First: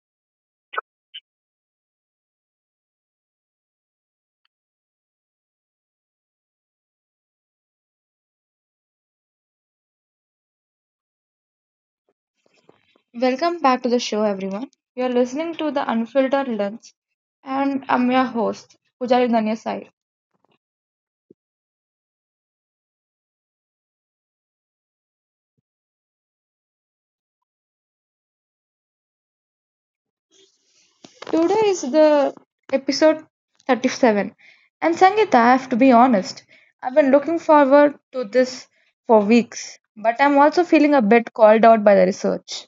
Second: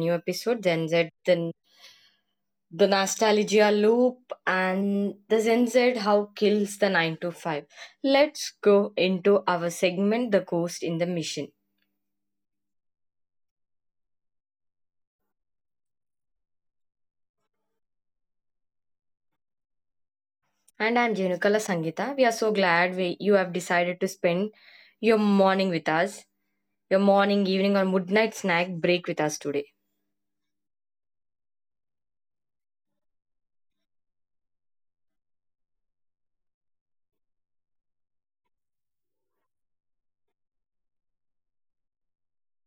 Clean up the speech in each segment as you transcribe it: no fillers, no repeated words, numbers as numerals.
new episode. Gen Z, the nostalgia loop, and the Gen Z how kills the nine to five. Let's go into our segment, the ghost in the mission. Welcome back to the show, everyone. You're listening to the Unfiltered Lens, and I'm your host, Pujari Danya Sai. And I'm Jenukala Sangita. We are so glad you have decided to spend your morning with us, your morning, evening, or midnight snack break with us today. Today is the episode 37. And Sangeeta, I have to be honest, I've been looking forward to this for weeks, but I'm also feeling a bit called out by the research.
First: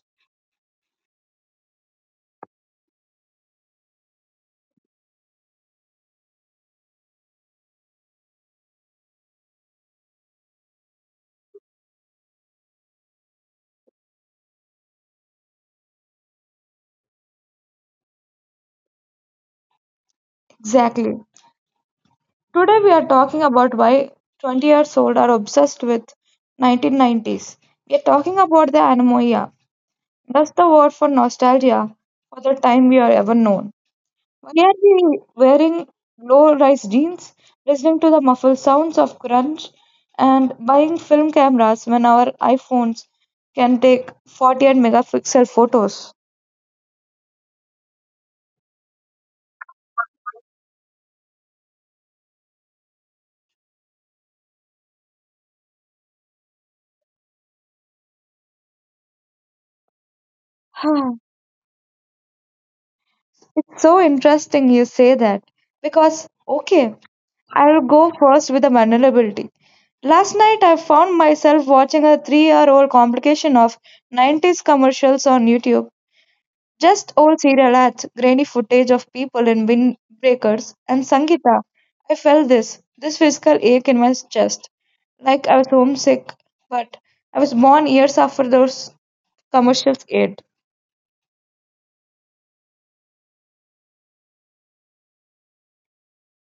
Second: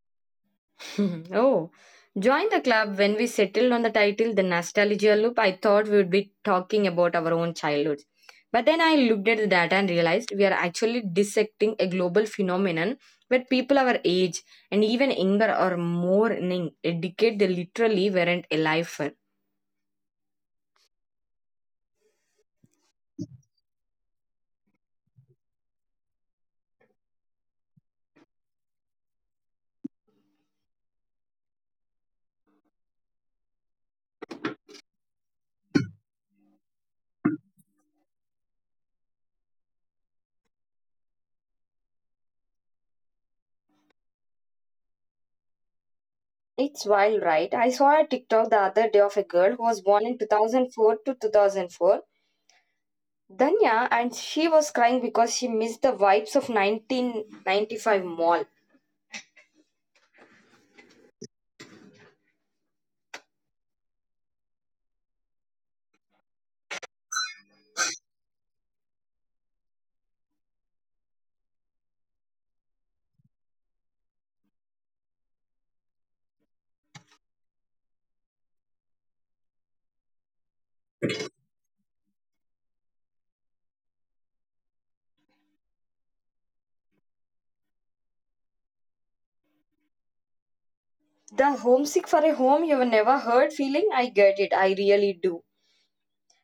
Oh, join the club. When we settled on the title, The Nostalgia Loop, I thought we would be talking about our own childhoods. But then I looked at the data and realized we are actually dissecting a global phenomenon where people our age and even younger are mourning a decade they literally weren't alive for. Exactly. Today we are talking about why 20 years old are obsessed with 1990s. We are talking about the anomia, that's the word for nostalgia for the time we are ever known. We are the wearing low rise jeans, listening to the muffled sounds of crunch, and buying film cameras when our iPhones can take 48 megapixel photos? It's wild, right? I saw a TikTok the other day of a girl who was born in 2004 to 2004, Danya, and she was crying because she missed the vibes of 1995 mall. Huh. It's so interesting you say that because, okay, I'll go first with the vulnerability. Last night, I found myself watching a 3 year old complication of 90s commercials on YouTube. Just old serial ads, grainy footage of people in windbreakers, and sangita. I felt this physical ache in my chest, like I was homesick, but I was born years after those commercials aired. The homesick for a home you've never heard feeling, I get it, I really do.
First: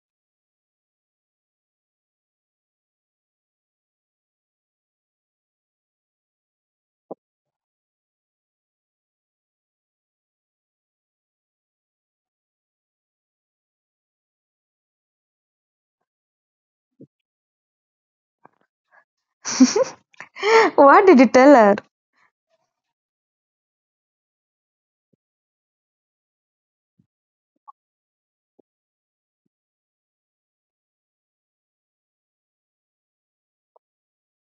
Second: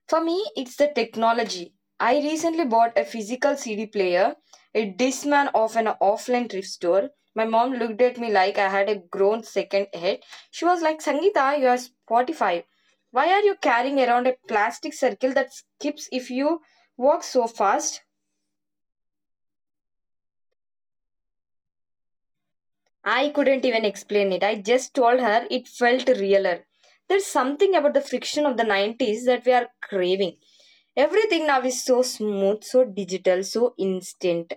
For me, it's the technology. I recently bought a physical CD player, a Discman of an offline thrift store. My mom looked at me like I had a grown second head. She was like, Sangita, you are Spotify. Why are you carrying around a plastic circle that skips if you walk so fast? What did you tell her? I couldn't even explain it. I just told her it felt realer. There's something about the friction of the 90s that we are craving. Everything now is so smooth, so digital, so instant.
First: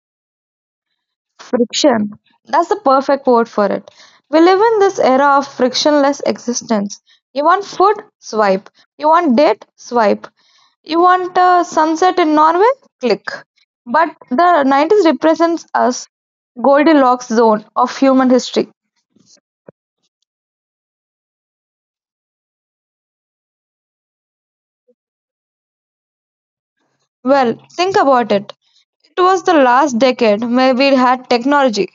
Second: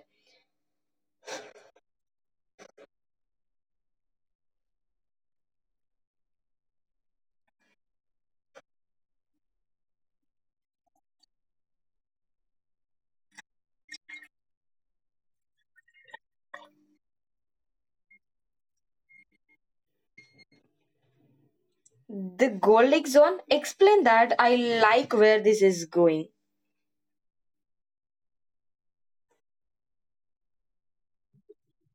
Friction. That's the perfect word for it. We live in this era of frictionless existence. You want food? Swipe. You want date? Swipe. You want a sunset in Norway? Click. But the 90s represents us Goldilocks zone of human history. The Goldic Zone, explain that. I like where this is going. Well, think about it. It was the last decade. Maybe it had technology,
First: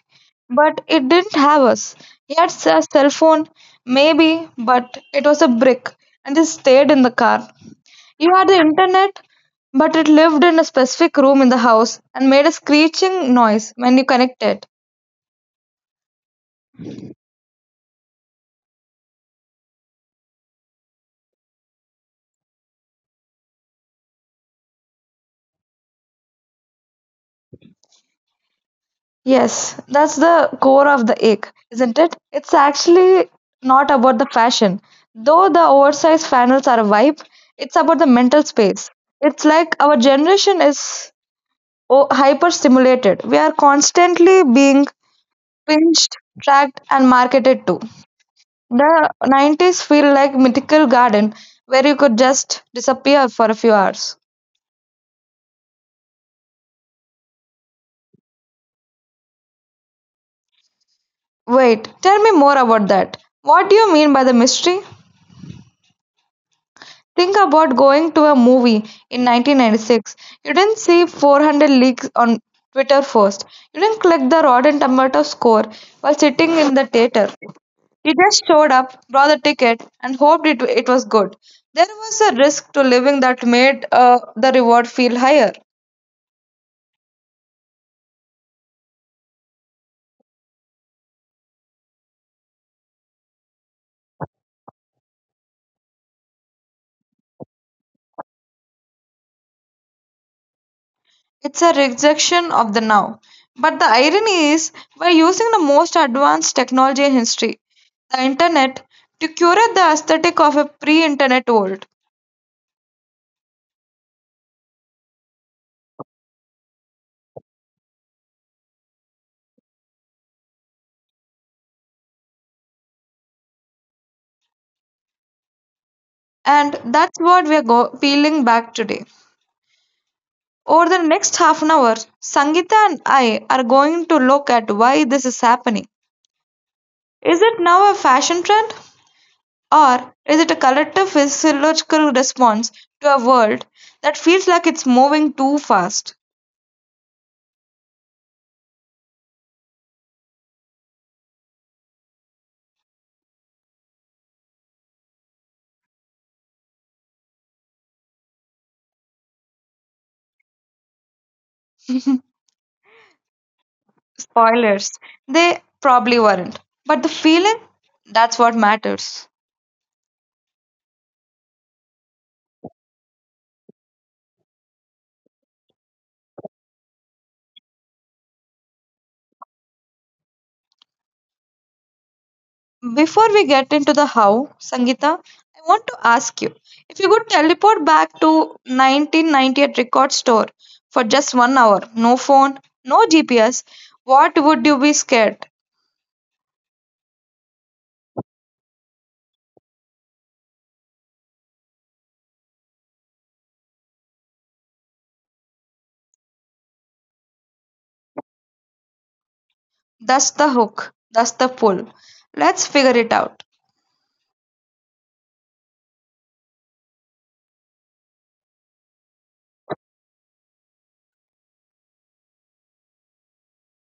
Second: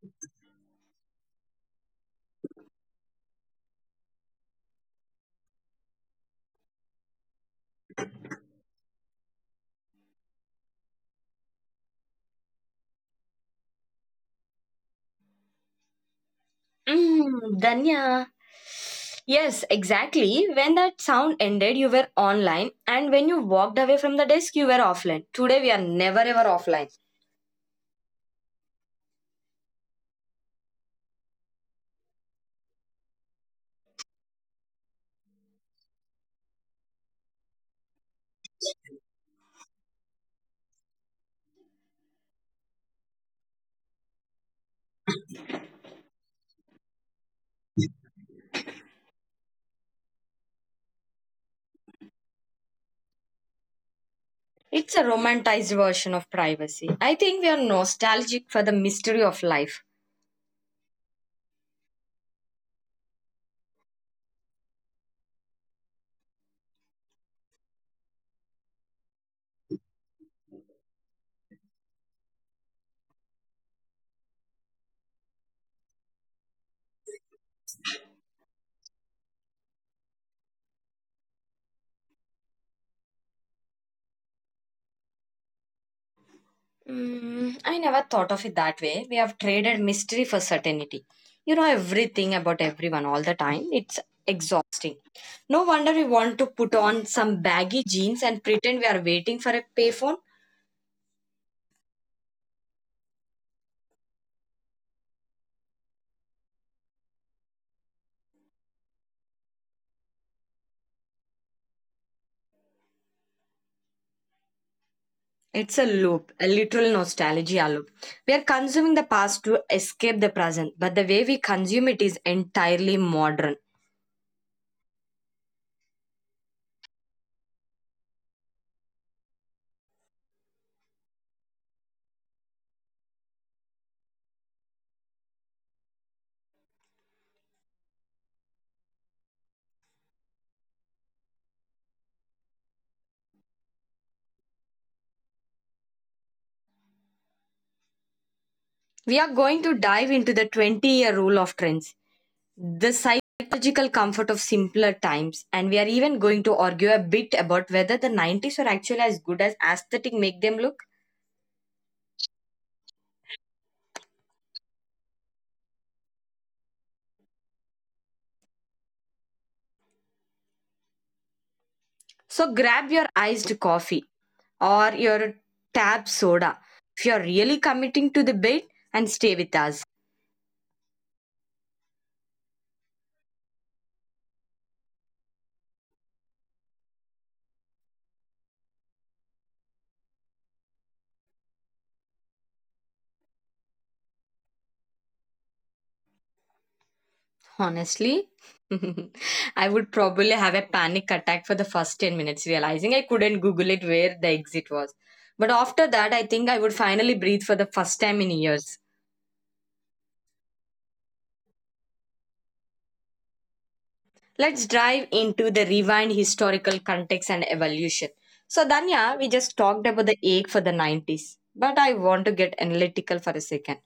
but it didn't have us. He had a cell phone, maybe, but it was a brick and it stayed in the car. You had the internet, but it lived in a specific room in the house and made a screeching noise when you connected. Mm, Danya. Yes, exactly. When that sound ended, you were online, and when you walked away from the desk, you were offline. Today, we are never ever offline. Yes, that's the core of the ick, isn't it? It's actually not about the fashion. Though the oversized flannels are a vibe, it's about the mental space. It's like our generation is hyper stimulated. We are constantly being pinched, tracked, and marketed to. The 90s feel like mythical garden where you could just disappear for a few hours. It's a romanticized version of privacy. I think we are nostalgic for the mystery of life. Wait, tell me more about that. What do you mean by the mystery? Think about going to a movie in 1996. You didn't see 400 leaks on Twitter first. You didn't click the Rotten Tomato score while sitting in the theater. You just showed up, bought the ticket, and hoped it was good. There was a risk to living that made the reward feel higher. Mm, I never thought of it that way. We have traded mystery for certainty. You know everything about everyone all the time. It's exhausting. No wonder we want to put on some baggy jeans and pretend we are waiting for a payphone. It's a rejection of the now. But the irony is, we're using the most advanced technology in history, the internet, to curate the aesthetic of a pre internet world. It's a loop, a literal nostalgia loop. We are consuming the past to escape the present, but the way we consume it is entirely modern. And that's what peeling back today. Over the next half an hour, Sangita and I are going to look at why this is happening. Is it now a fashion trend? Or is it a collective physiological response to a world that feels like it's moving too fast? We are going to dive into the 20-year rule of trends, the psychological comfort of simpler times, and we are even going to argue a bit about whether the 90s were actually as good as aesthetic make them look. Spoilers, they probably weren't. But the feeling, that's what matters. So grab your iced coffee or your tab soda if you're really committing to the bit and stay with us. Before we get into the how, Sangeeta, I want to ask you if you could teleport back to 1998 record store for just 1 hour, no phone, no GPS, what would you be scared? Honestly, I would probably have a panic attack for the first 10 minutes, realizing I couldn't Google it where the exit was. But after that, I think I would finally breathe for the first time in years. That's the hook, that's the pull. Let's figure it out. Let's dive into the rewind historical context and evolution. So, Danya, we just talked about the ache for the 90s, but I want to get analytical for a second.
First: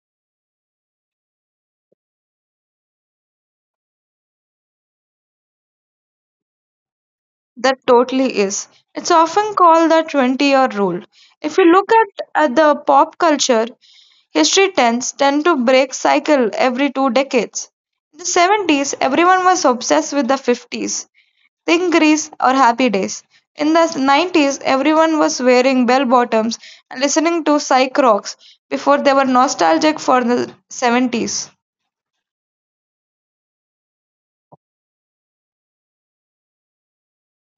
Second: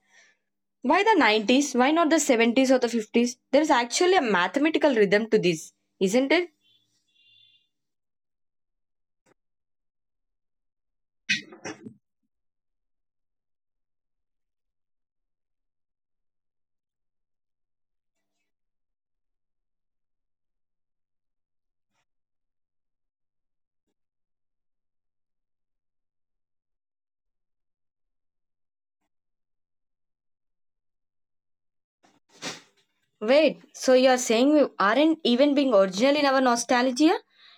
Why the 90s? Why not the 70s or the 50s? There is actually a mathematical rhythm to this, isn't it? That totally is. It's often called the 20-year rule. If you look at the pop culture, history tends tend to break cycle every two decades. In the 70s, everyone was obsessed with the 50s. Think Grease or Happy Days. In the 90s, everyone was wearing bell bottoms and listening to psych rocks before they were nostalgic for the 70s, Wait, so you're saying we aren't even being original in our nostalgia?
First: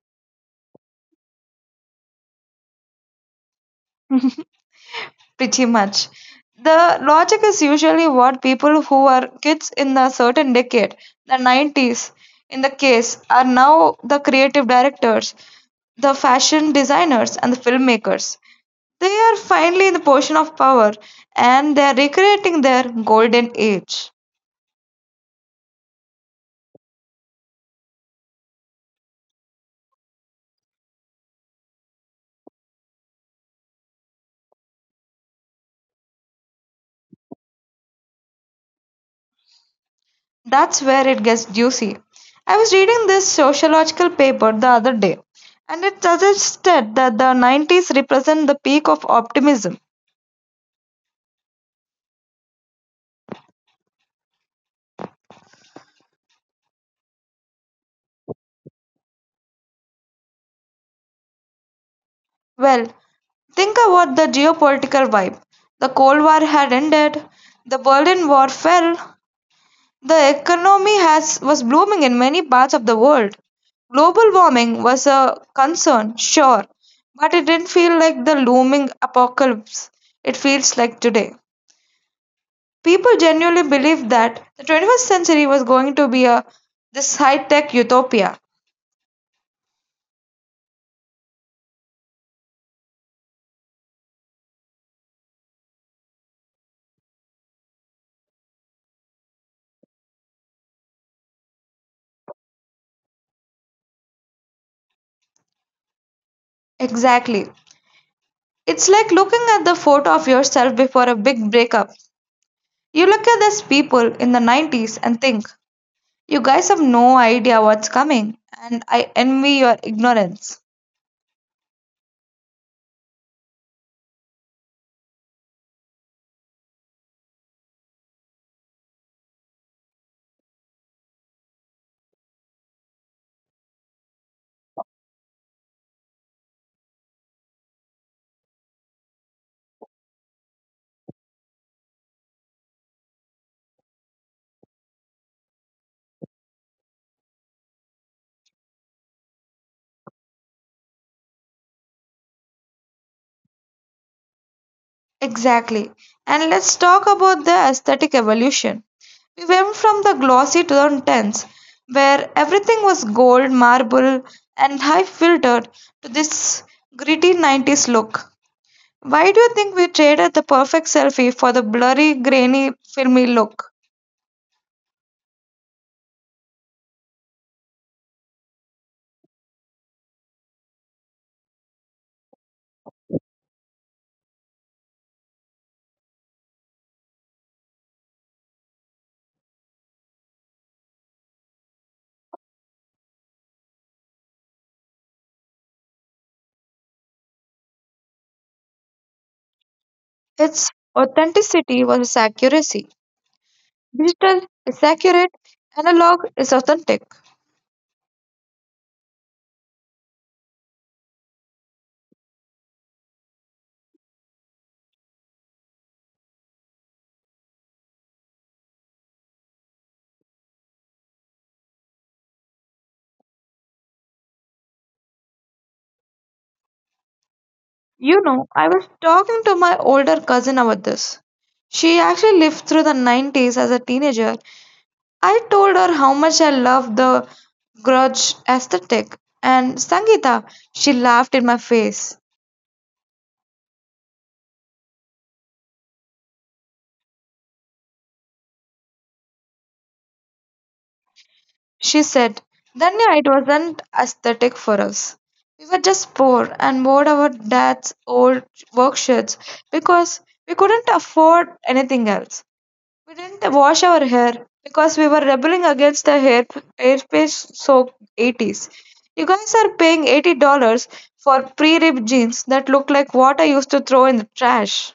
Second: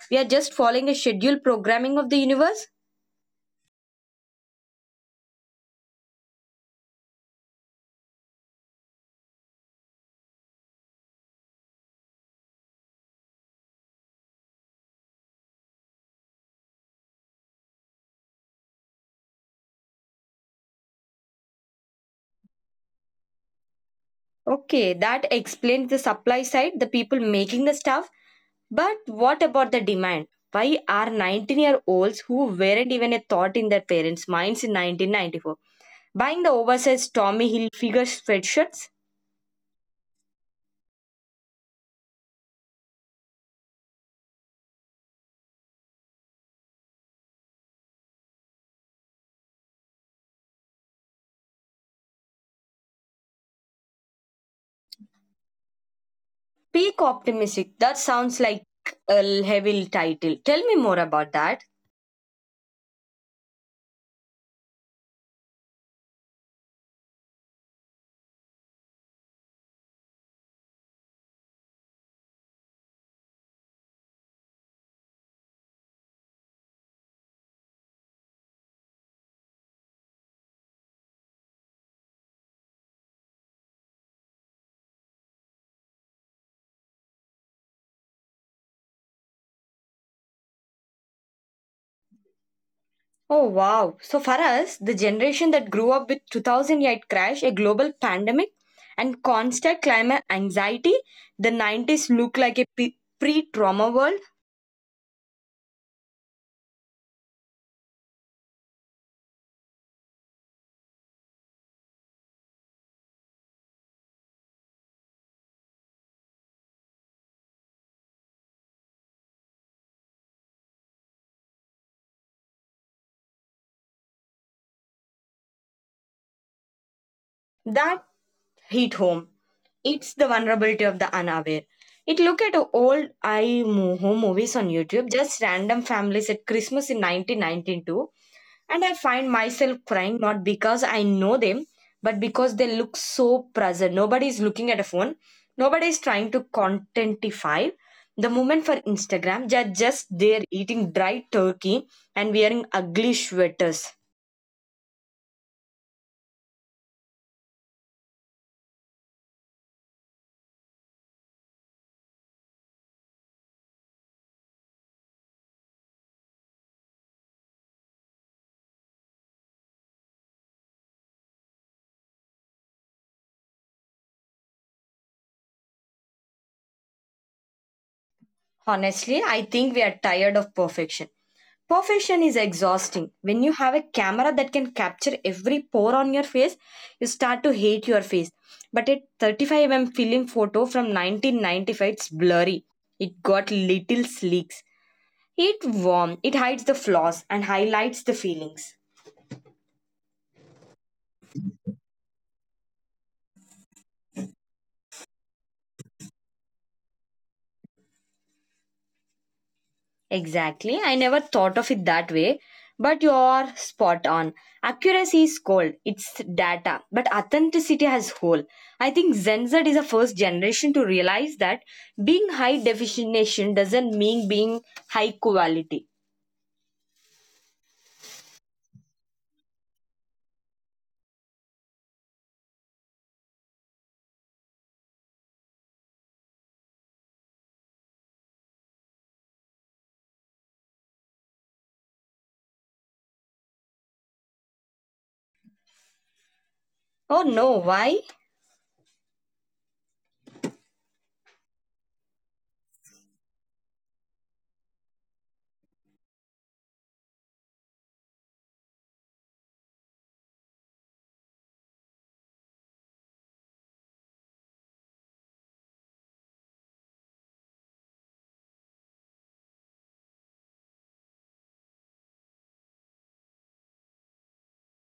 We are just following a scheduled programming of the universe? pretty much. The logic is usually what people who were kids in a certain decade, the 90s in the case, are now the creative directors, the fashion designers, and the filmmakers. They are finally in the position of power and they are recreating their golden age. Okay, that explains the supply side, the people making the stuff. But what about the demand? Why are 19-year-olds who weren't even a thought in their parents' minds in 1994 buying the oversized Tommy Hilfiger sweatshirts? That's where it gets juicy. I was reading this sociological paper the other day, and it suggested that the 90s represent the peak of optimism. Peak optimistic, that sounds like a heavy title. Tell me more about that. Well, think about the geopolitical vibe. The Cold War had ended, the Berlin Wall fell, the economy was blooming in many parts of the world. Global warming was a concern, sure, but it didn't feel like the looming apocalypse it feels like today. People genuinely believed that the 21st century was going to be a this high-tech utopia. Oh wow. So for us, the generation that grew up with 2008 crash, a global pandemic, and constant climate anxiety, the 90s look like a pre trauma world Exactly. It's like looking at the photo of yourself before a big breakup. You look at these people in the 90s and think, you guys have no idea what's coming, and I envy your ignorance. that hit home. It's the vulnerability of the unaware. It look at old home movies on YouTube, just random families at Christmas in 1992. And I find myself crying not because I know them, but because they look so present. Nobody is looking at a phone, nobody is trying to contentify the moment for Instagram. They're just there eating dry turkey and wearing ugly sweaters. Exactly. And let's talk about the aesthetic evolution. We went from the glossy to the intense, where everything was gold, marble, and high filtered, to this gritty 90s look. Why do you think we traded the perfect selfie for the blurry, grainy, filmy look? Honestly, I think we are tired of perfection. Perfection is exhausting. When you have a camera that can capture every pore on your face, you start to hate your face. But at 35 mm film photo from 1995, it's blurry. It got little sleeks. It warm, it hides the flaws and highlights the feelings. Its authenticity was its accuracy. Digital is accurate, analog is authentic. Exactly. I never thought of it that way, but you're spot on. Accuracy is cold, it's data, but authenticity has whole. I think Gen Z is the first generation to realize that being high definition doesn't mean being high quality. You know, I was talking to my older cousin about this. She actually lived through the 90s as a teenager. I told her how much I loved the grudge aesthetic. And Sangeeta, she laughed in my face. Oh no, why? She said, Danya, it wasn't aesthetic for us. We were just poor and wore our dad's old work shirts because we couldn't afford anything else. We didn't wash our hair because we were rebelling against the hair airspace soaked 80s. You guys are paying $80 for pre ripped jeans that look like what I used to throw in the trash.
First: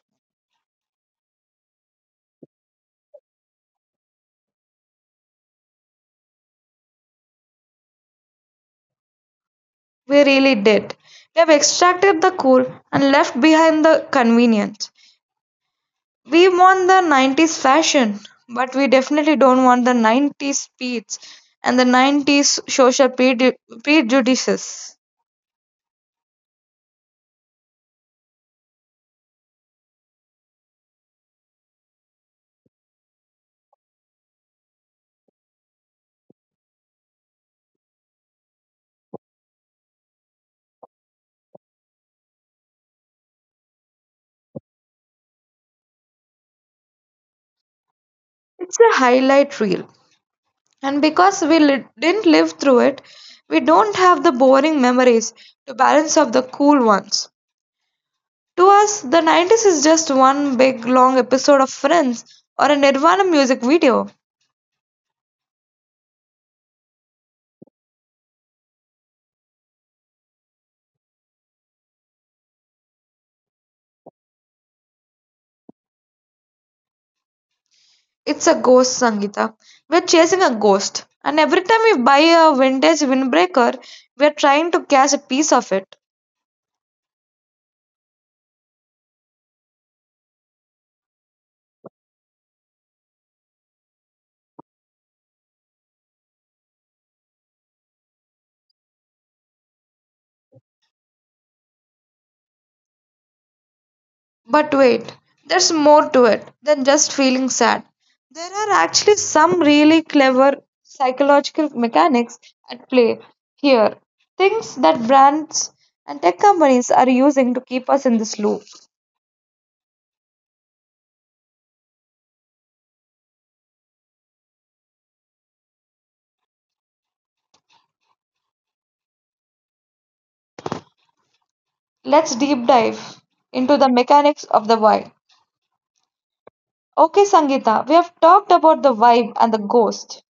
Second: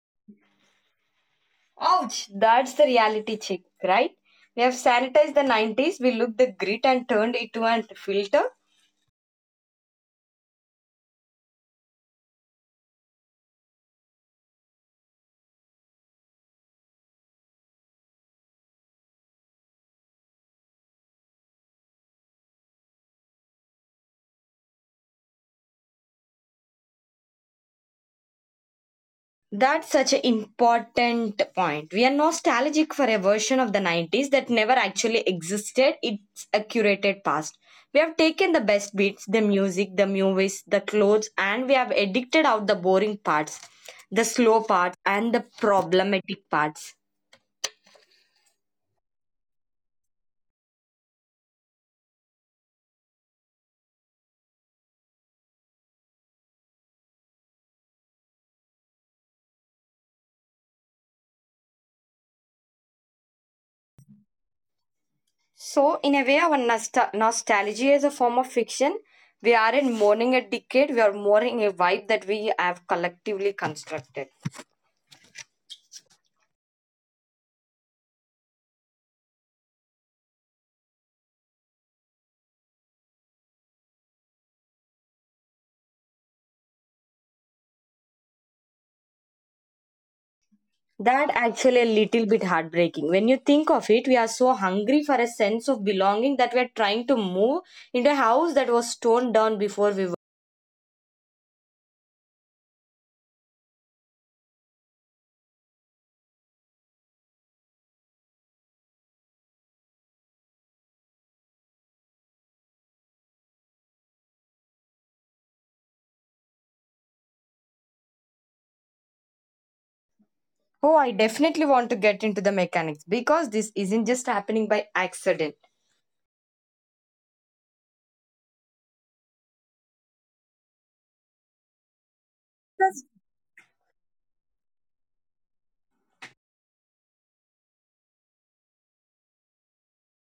Ouch, that's the reality check, right? We have sanitized the 90s, we looked the grit and turned it to a filter. We really did. We have extracted the cool and left behind the convenience. We want the 90s fashion, but we definitely don't want the 90s speeds and the 90s social prejudices. That's such an important point. We are nostalgic for a version of the 90s that never actually existed. It's a curated past. We have taken the best beats, the music, the movies, the clothes, and we have edited out the boring parts, the slow parts, and the problematic parts. It's a highlight reel. And because didn't live through it, we don't have the boring memories to balance up the cool ones. To us, the 90s is just one big long episode of Friends or a Nirvana music video. So, in a way, our nostalgia is a form of fiction. We aren't mourning a decade, we are mourning a vibe that we have collectively constructed. It's a ghost, Sangita. We're chasing a ghost. And every time we buy a vintage windbreaker, we're trying to catch a piece of it. That actually a little bit heartbreaking. When you think of it, we are so hungry for a sense of belonging that we are trying to move into a house that was torn down before we were. But wait, there's more to it than just feeling sad. There are actually some really clever psychological mechanics at play here. Things that brands and tech companies are using to keep us in this loop. Oh, I definitely want to get into the mechanics because this isn't just happening by accident. Let's deep Yes. dive into the mechanics of the why. Okay, Sangeeta, we have talked about the vibe and the ghost.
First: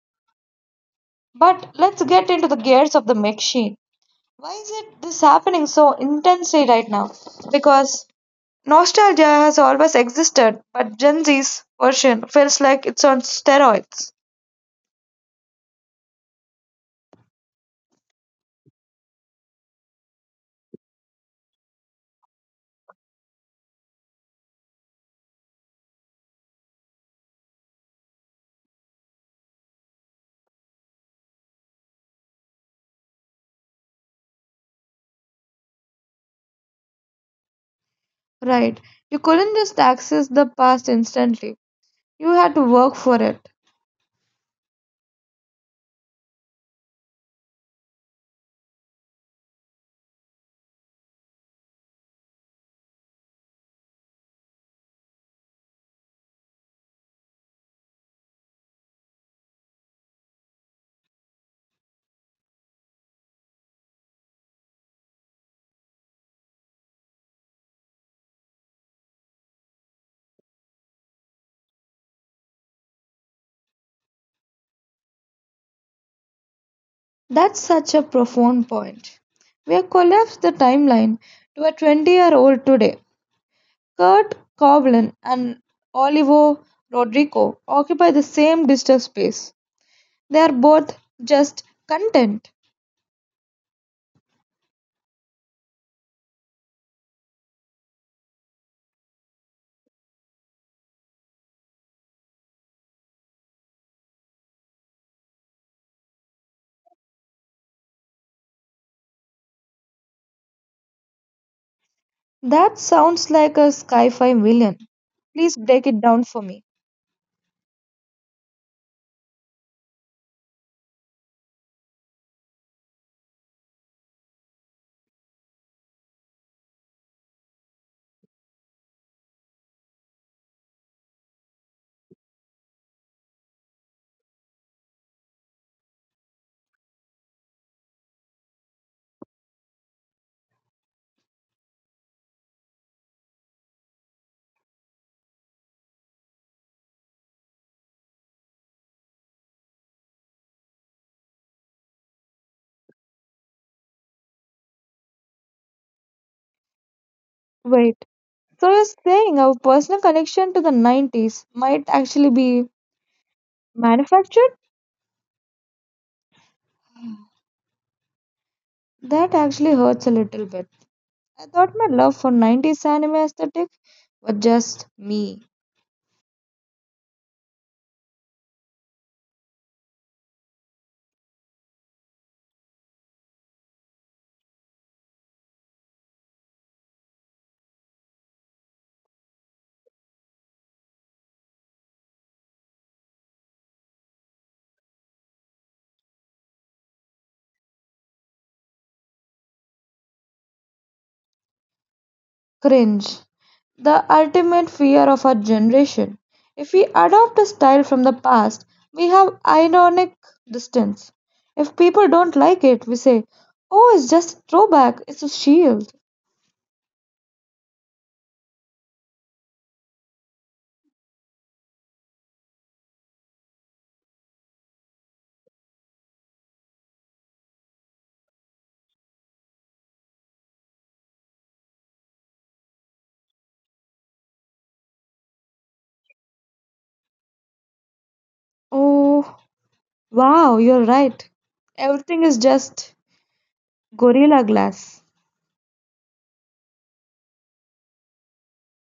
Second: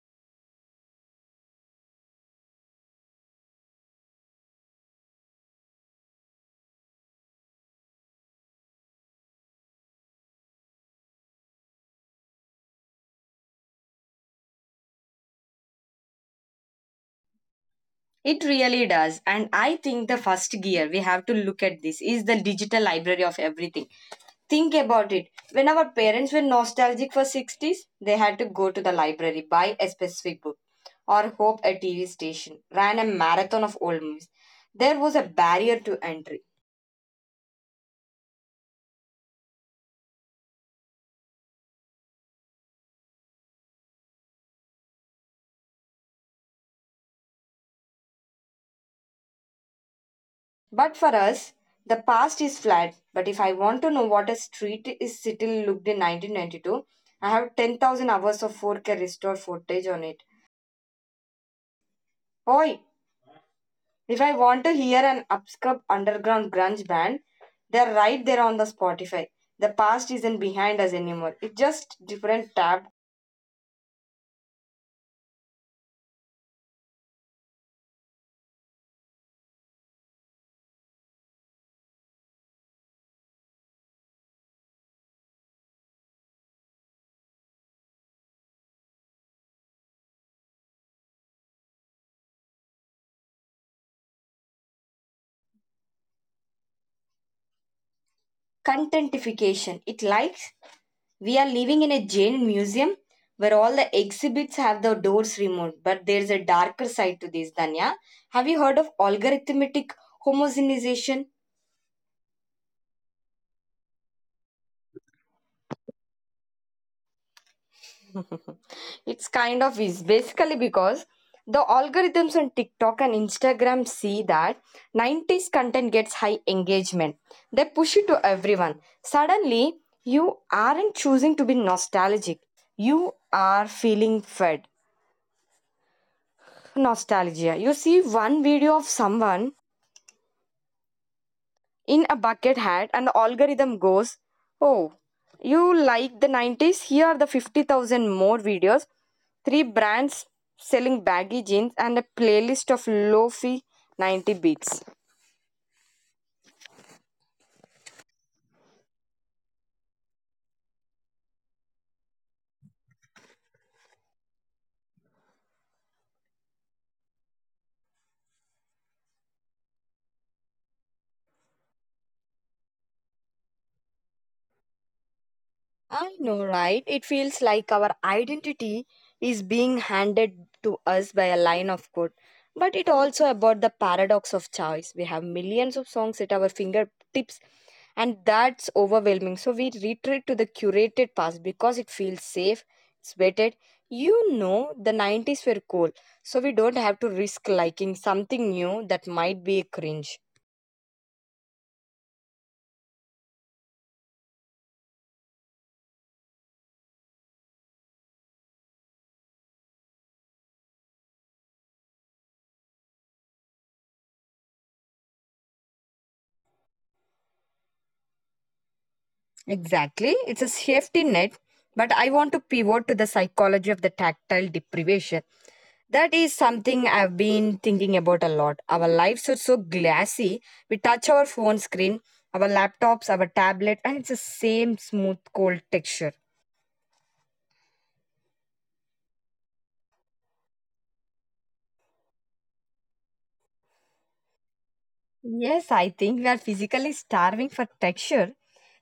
But let's get into the gears of the machine. Why is it this happening so intensely right now? Because nostalgia has always existed, but Gen Z's version feels like it's on steroids. It really does. And I think the first gear we have to look at this is the digital library of everything. Think about it. When our parents were nostalgic for 60s, they had to go to the library, buy a specific book, or hope a TV station, ran a marathon of old movies. There was a barrier to entry. Right. You couldn't just access the past instantly. You had to work for it. But for us, the past is flat. But if I want to know what a street is still looked in 1992, I have 10,000 hours of 4K restored footage on it. Oi, if I want to hear an upscup underground grunge band, they're right there on the Spotify. The past isn't behind us anymore. It's just different tab. That's such a profound point. We have collapsed the timeline to a 20-year-old today. Kurt Coblin and Olivo Rodrigo occupy the same digital space. They are both just content. Contentification. It likes we are living in a Jain museum where all the exhibits have the doors removed. But there's a darker side to this, Danya. Have you heard of algorithmic homogenization? That sounds like a sci-fi villain. Please break it down for me. It's kind of is basically because the algorithms on TikTok and Instagram see that 90s content gets high engagement. They push it to everyone. Suddenly, you aren't choosing to be nostalgic. You are feeling fed. Nostalgia. You see one video of someone in a bucket hat and the algorithm goes, oh, you like the 90s? Here are the 50,000 more videos, three brands selling baggy jeans, and a playlist of low-fi 90 beats. Wait. So you're saying our personal connection to the 90s might actually be manufactured? That actually hurts a little bit. I thought my love for 90s anime aesthetic was just me. I know, right? It feels like our identity is being handed to us by a line of code. But it also about the paradox of choice. We have millions of songs at our fingertips, and that's overwhelming. So we retreat to the curated past because it feels safe, it's vetted. You know, the 90s were cool, so we don't have to risk liking something new that might be a cringe. Cringe. The ultimate fear of our generation. If we adopt a style from the past, we have ironic distance. If people don't like it, we say, oh, it's just a throwback, it's a shield. Exactly. It's a safety net, but I want to pivot to the psychology of the tactile deprivation. That is something I've been thinking about a lot. Our lives are so glassy. We touch our phone screen, our laptops, our tablet, and it's the same smooth, cold texture. Oh, wow, you're right. Everything is just gorilla glass. Yes, I think we are physically starving for texture.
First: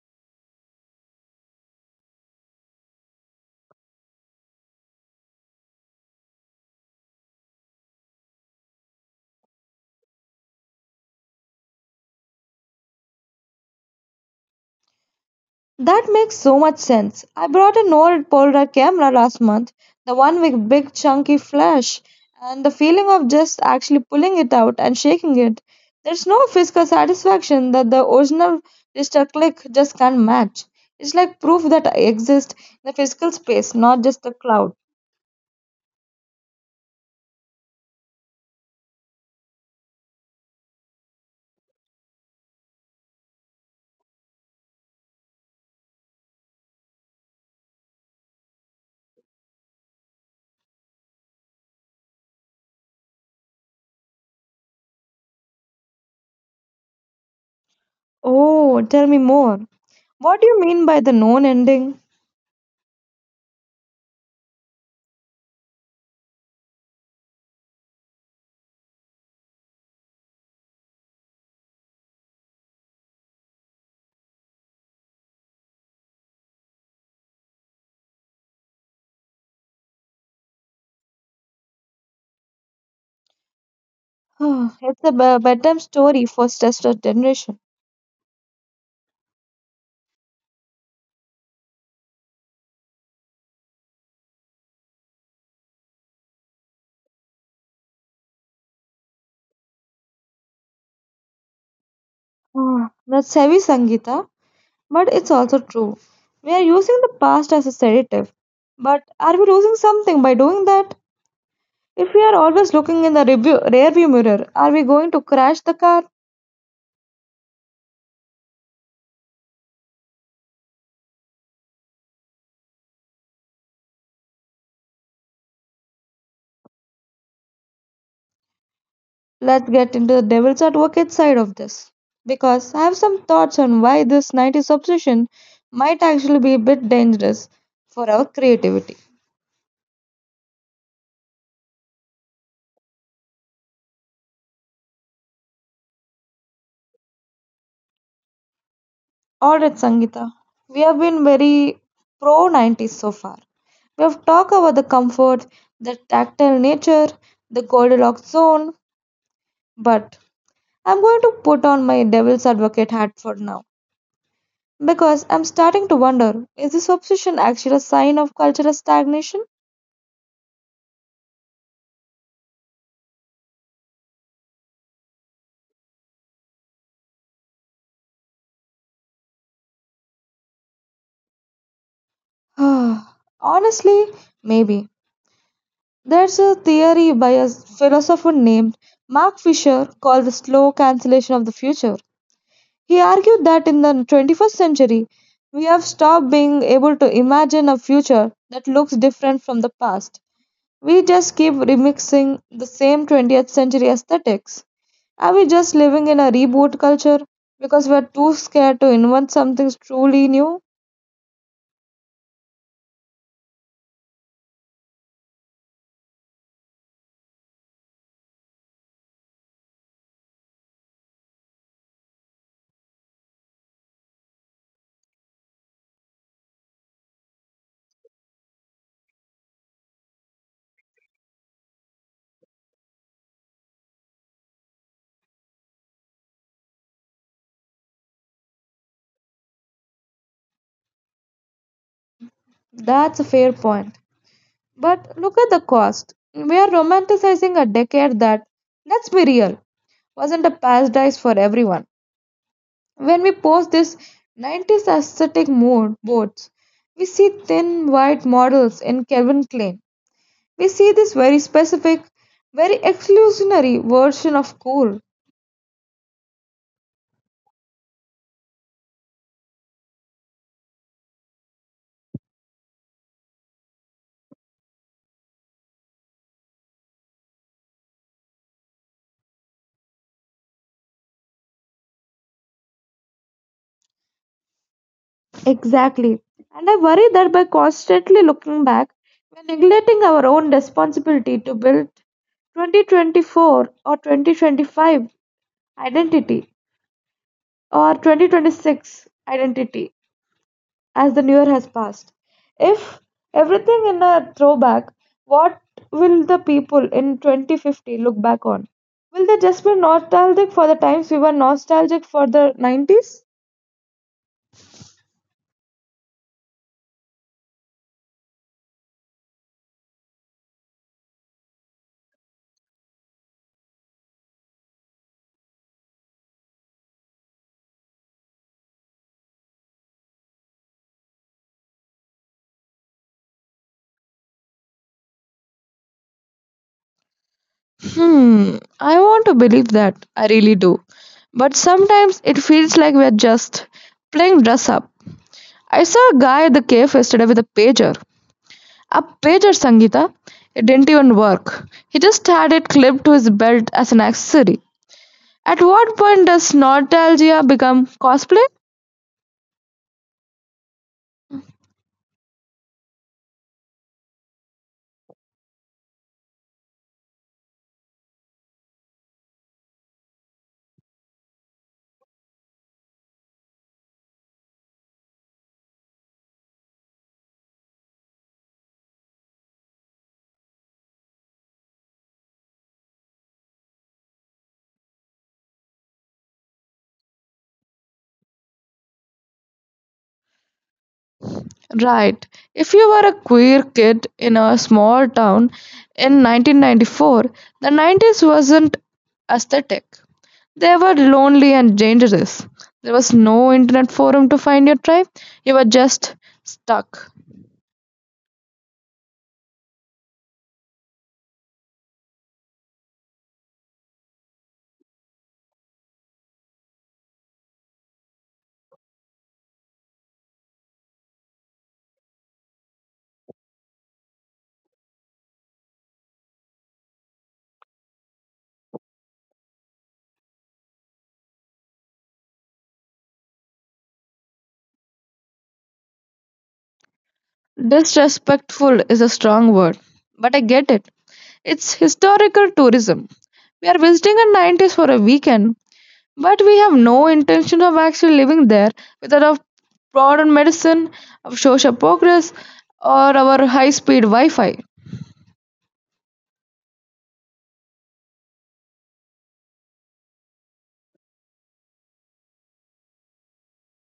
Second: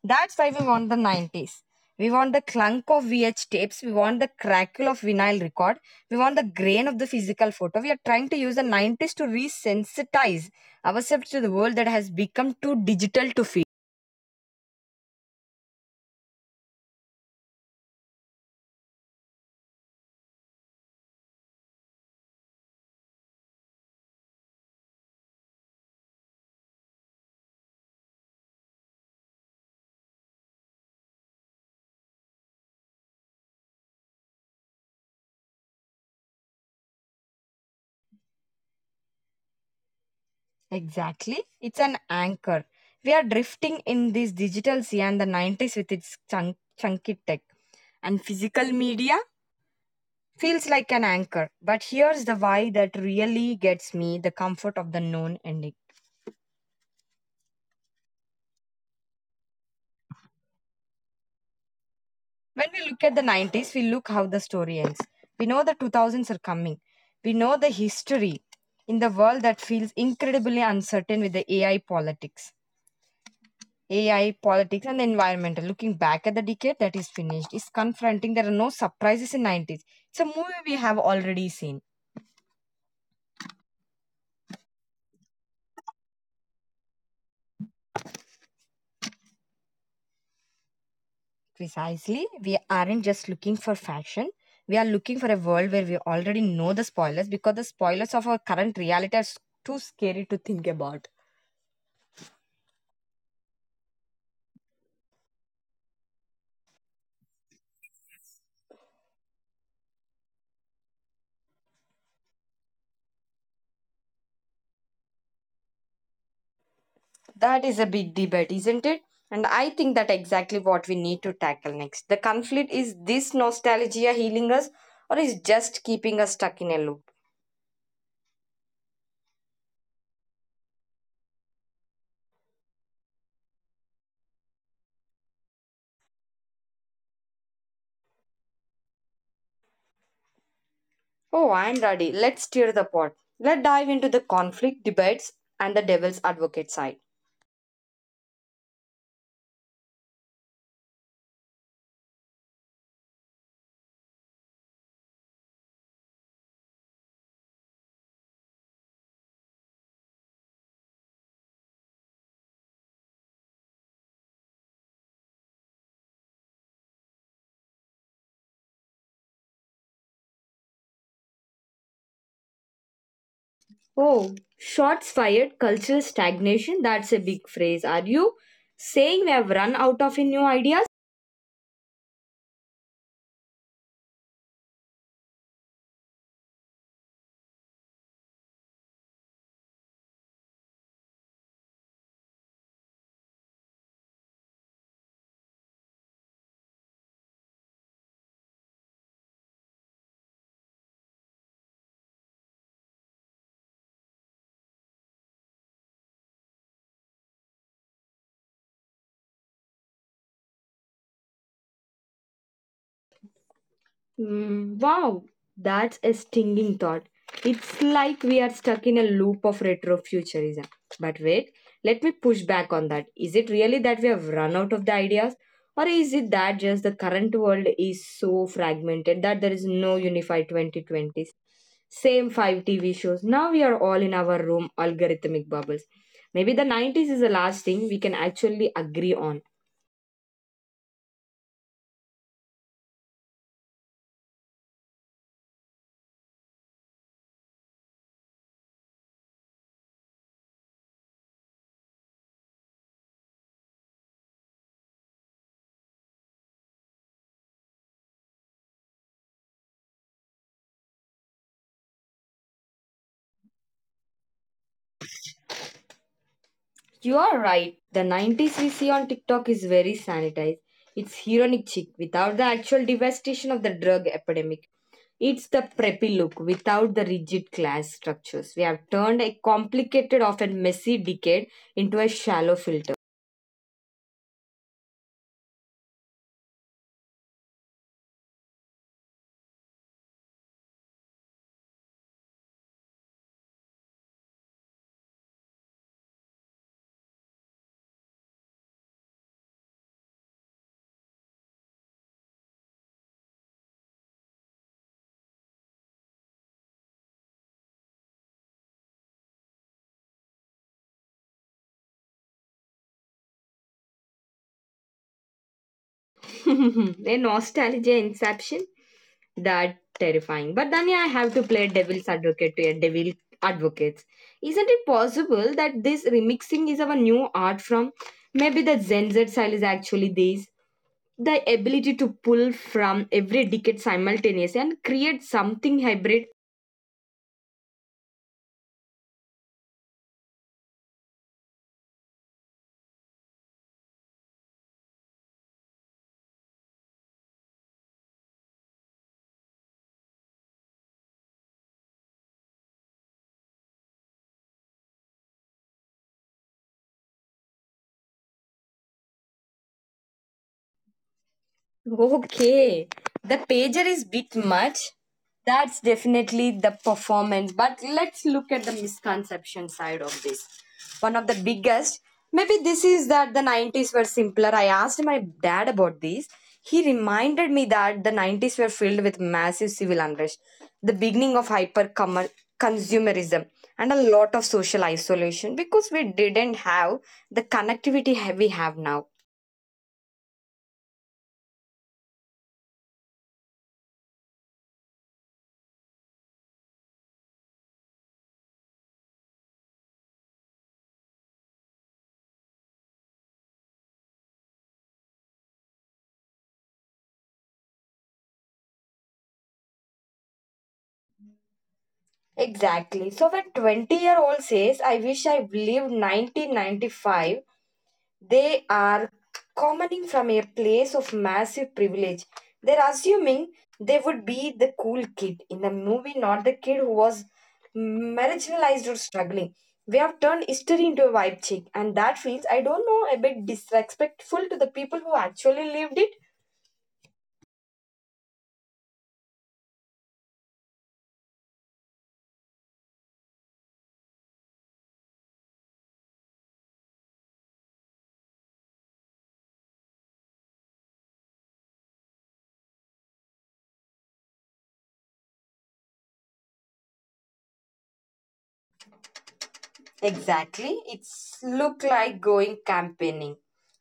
That's why we want the 90s. We want the clunk of VH tapes, we want the crackle of vinyl record, we want the grain of the physical photo. We are trying to use the 90s to resensitize ourselves to the world that has become too digital to feel. That makes so much sense. I brought an old Polaroid camera last month, the one with big chunky flash, and the feeling of just actually pulling it out and shaking it. There's no physical satisfaction that the original digital click just can't match. It's like proof that I exist in the physical space, not just the cloud. Exactly, it's an anchor. We are drifting in this digital sea and the 90s with its chunky tech and physical media feels like an anchor. But here's the why that really gets me the comfort of the known ending. Oh, tell me more. What do you mean by the known ending? When we look at the 90s, we look how the story ends. We know the 2000s are coming. We know the history in the world that feels incredibly uncertain with the AI politics. AI politics and the environmental. Looking back at the decade that is finished is confronting. There are no surprises in 90s. It's a movie we have already seen. Bedtime story for stressed out generation. Precisely. We aren't just looking for fashion. We are looking for a world where we already know the spoilers because the spoilers of our current reality are too scary to think about. Ah, that's heavy, Sangeeta, but it's also true. We are using the past as a sedative. But are we losing something by doing that? If we are always looking in rearview mirror, are we going to crash the car? That is a big debate, isn't it? And I think that exactly what we need to tackle next. The conflict is this nostalgia healing us or is just keeping us stuck in a loop? Let's get into the devil's advocate side of this. Because I have some thoughts on why this 90s obsession might actually be a bit dangerous for our creativity. Oh, I'm ready. Let's stir the pot. Let's dive into the conflict debates and the devil's advocate side. Alright, Sangeeta, we have been very pro 90s so far. We have talked about the comfort, the tactile nature, the Goldilocks zone, but I'm going to put on my devil's advocate hat for now because I'm starting to wonder, is this obsession actually a sign of cultural stagnation? Oh, shots fired, cultural stagnation. That's a big phrase. Are you saying we have run out of new ideas? Honestly, maybe. There's a theory by a philosopher named Mark Fisher called the slow cancellation of the future. He argued that in the 21st century, we have stopped being able to imagine a future that looks different from the past. We just keep remixing the same 20th century aesthetics. Are we just living in a reboot culture because we're too scared to invent something truly new? Mm, wow, that's a stinging thought. It's like we are stuck in a loop of retrofuturism. But wait, let me push back on that. Is it really that we have run out of the ideas? Or is it that just the current world is so fragmented that there is no unified 2020s? Same five TV shows. Now we are all in our room, algorithmic bubbles. Maybe the 90s is the last thing we can actually agree on. That's a fair point. But look at the cost. We are romanticizing a decade that, let's be real, wasn't a paradise for everyone. When we post this 90s aesthetic mood boards, we see thin white models in Calvin Klein. We see this very specific, very exclusionary version of cool. You are right. The 90s we see on TikTok is very sanitized. It's heroic chic without the actual devastation of the drug epidemic. It's the preppy look without the rigid class structures. We have turned a complicated, often messy decade into a shallow filter. Exactly. And I worry that by constantly looking back, we're neglecting our own responsibility to build 2024 or 2025 identity or 2026 identity as the new year has passed. If everything in a throwback, what will the people in 2050 look back on? Will they just be nostalgic for the times we were nostalgic for the 90s? A nostalgia inception? That terrifying. But then yeah, I have to play devil's advocate to a devil advocates. Isn't it possible that this remixing is our new art from maybe the Gen Z style is actually this? The ability to pull from every decade simultaneously and create something hybrid. Hmm, I want to believe that. I really do. But sometimes it feels like we're just playing dress up. I saw a guy at the cave yesterday with a pager. A pager, Sangita. It didn't even work. He just had it clipped to his belt as an accessory. At what point does nostalgia become cosplay? Okay, the pager is bit much. That's definitely the performance. But let's look at the misconception side of this. One of the biggest, maybe this is that the 90s were simpler. I asked my dad about this. He reminded me that the 90s were filled with massive civil unrest, the beginning of hyper consumerism, and a lot of social isolation because we didn't have the connectivity we have now. Right. If you were a queer kid in a small town in 1994, the 90s wasn't aesthetic. They were lonely and dangerous. There was no internet forum to find your tribe. You were just stuck. Exactly. So when 20-year-old says, I wish I lived 1995, they are commenting from a place of massive privilege. They're assuming they would be the cool kid in the movie, not the kid who was marginalized or struggling. We have turned history into a vibe check, and that feels, I don't know, a bit disrespectful to the people who actually lived it. Disrespectful is a strong word, but I get it. It's historical tourism. We are visiting a 90s for a weekend, but we have no intention of actually living there without our modern medicine, our social progress, or our high speed Wi Fi. Exactly. It's look like going campaigning.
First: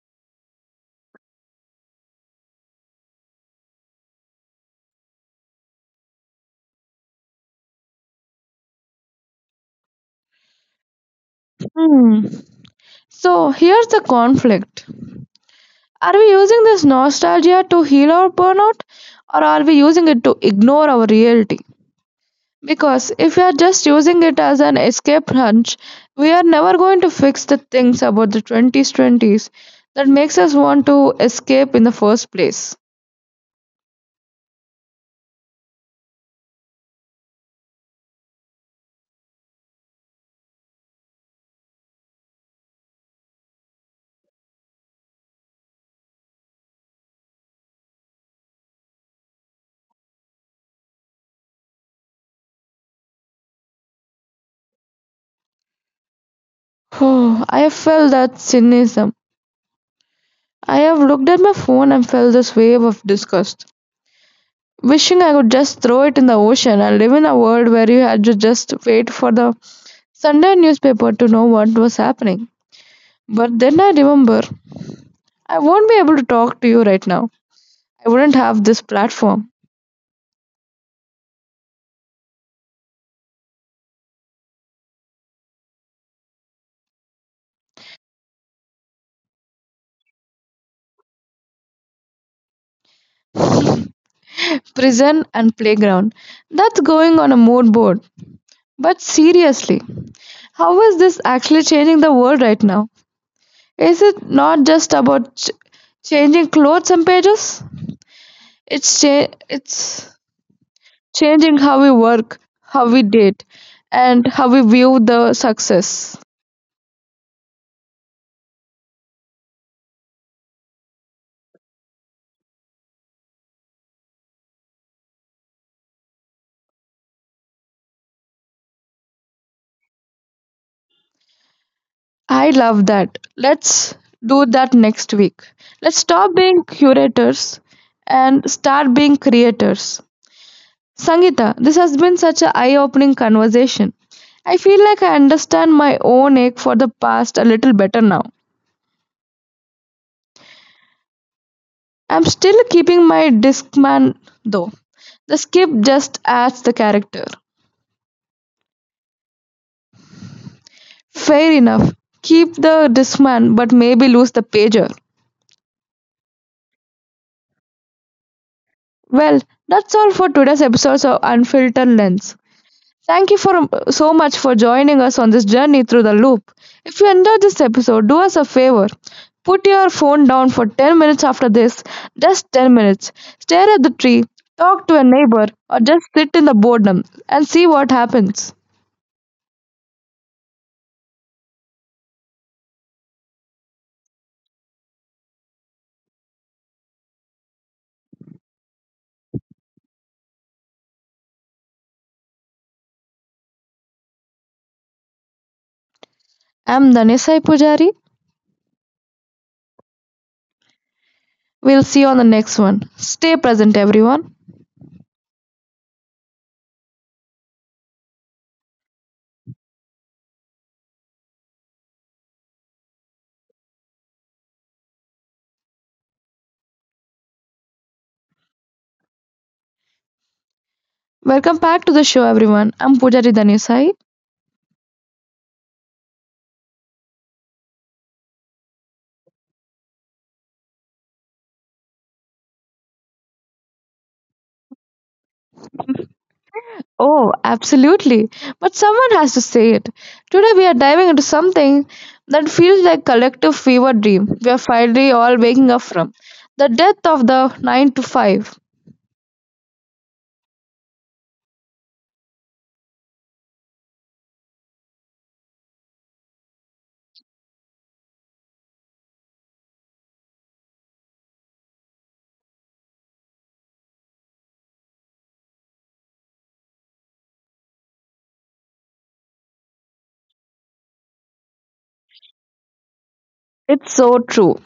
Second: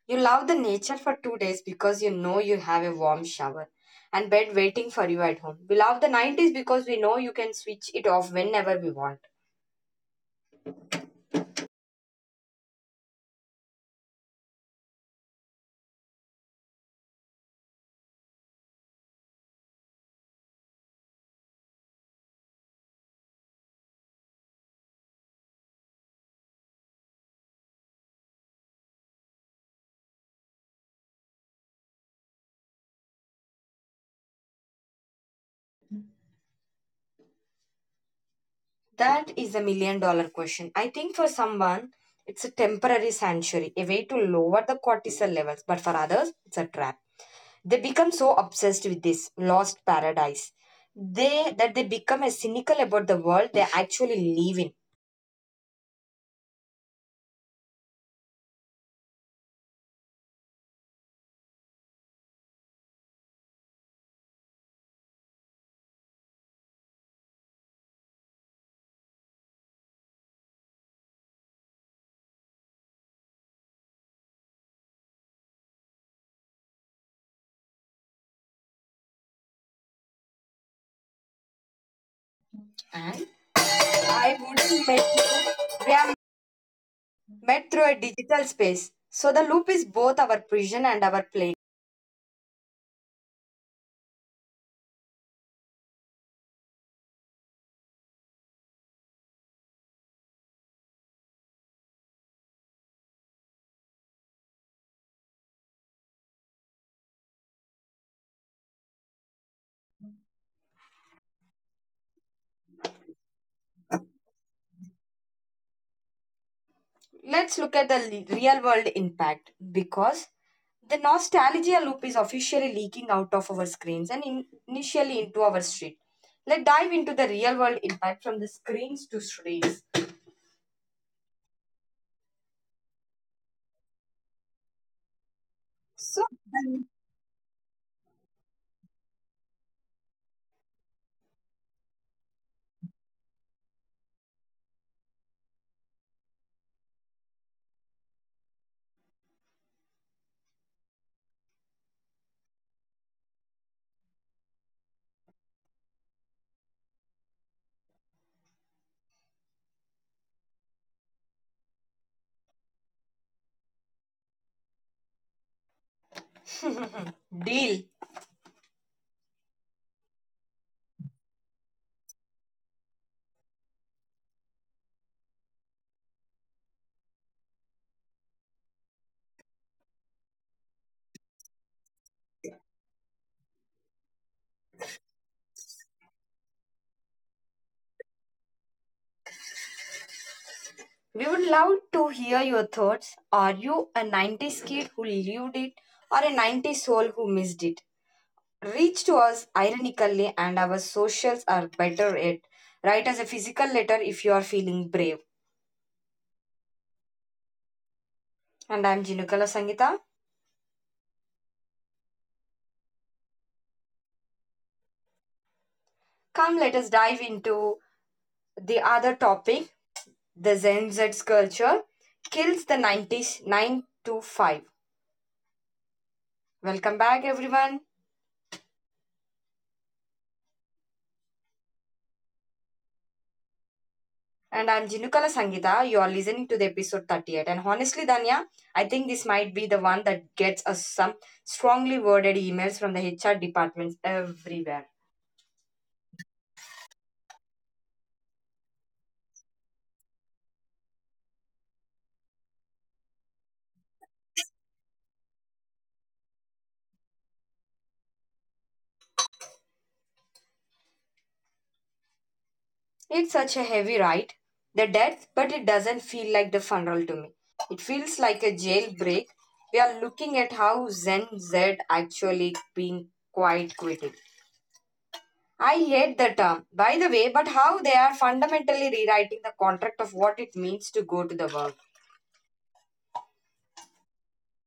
You love the nature for 2 days because you know you have a warm shower and bed waiting for you at home. We love the 90s because we know you can switch it off whenever we want. Hmm. So here's the conflict. Are we using this nostalgia to heal our burnout, or are we using it to ignore our reality? Because if we are just using it as an escape hunch, we are never going to fix the things about the 20s that makes us want to escape in the first place. That is a $1 million question. I think for someone, it's a temporary sanctuary, a way to lower the cortisol levels, but for others, it's a trap. They become so obsessed with this lost paradise they that they become as cynical about the world they actually live in. I have felt that cynicism. I have looked at my phone and felt this wave of disgust, wishing I could just throw it in the ocean and live in a world where you had to just wait for the Sunday newspaper to know what was happening. But then I remember, I won't be able to talk to you right now. I wouldn't have this platform, And I wouldn't bet through. We are met through a digital space. So the loop is both our prison and our play. prison, and playground. That's going on a mood board. But seriously, how is this actually changing the world right now? Is it not just about changing clothes and pages? It's changing how we work, how we date, and how we view the success. Let's look at the real world impact because the nostalgia loop is officially leaking out of our screens and initially into our street. Let's dive into the real world impact from the screens to streets. I love that. Let's do that next week. Let's So, stop being curators and start being creators. Sangita, this has been such an eye opening conversation. I feel like I understand my own ache for the past a little better now. I'm still keeping my Discman though. The skip just adds the character. Fair enough. Keep the Discman, but maybe lose the pager. deal. Well, that's all for today's episode of Unfiltered Lens. Thank you for so much for joining us on this journey through the loop. If you enjoyed this episode, do us a favor. Put your phone down for 10 minutes after this, just 10 minutes. Stare at the tree, talk to a neighbor, or just sit in the boredom and see what happens. We would love to hear your thoughts. Are you a 90s kid who lived it or a 90s soul who missed it? Reach to us ironically, and our socials are better at write as a physical letter if you are feeling brave. I'm Danesai Pujari. And I'm Jinukala Sangita. We'll see you on the next one. Stay present, everyone. Come let us dive into the other topic, the Gen Z's culture kills the 90s 9 to 5. Welcome back everyone. Welcome back to the show, everyone. I'm Pujari Danesai. And I'm Jinukala Sangita. You are listening to the episode 38, and honestly Danya, I think this might be the one that gets us some strongly worded emails from the HR departments everywhere. Oh, absolutely. But someone has to say it. Today, we are diving into something that feels like collective fever dream we are finally all waking up from: the death of the 9 to 5. It's such a heavy ride, the death, but it doesn't feel like the funeral to me. It feels like a jailbreak. We are looking at how Zen Z actually being quite quitting. I hate the term, by the way, but how they are fundamentally rewriting the contract of what it means to go to the work. It's so true.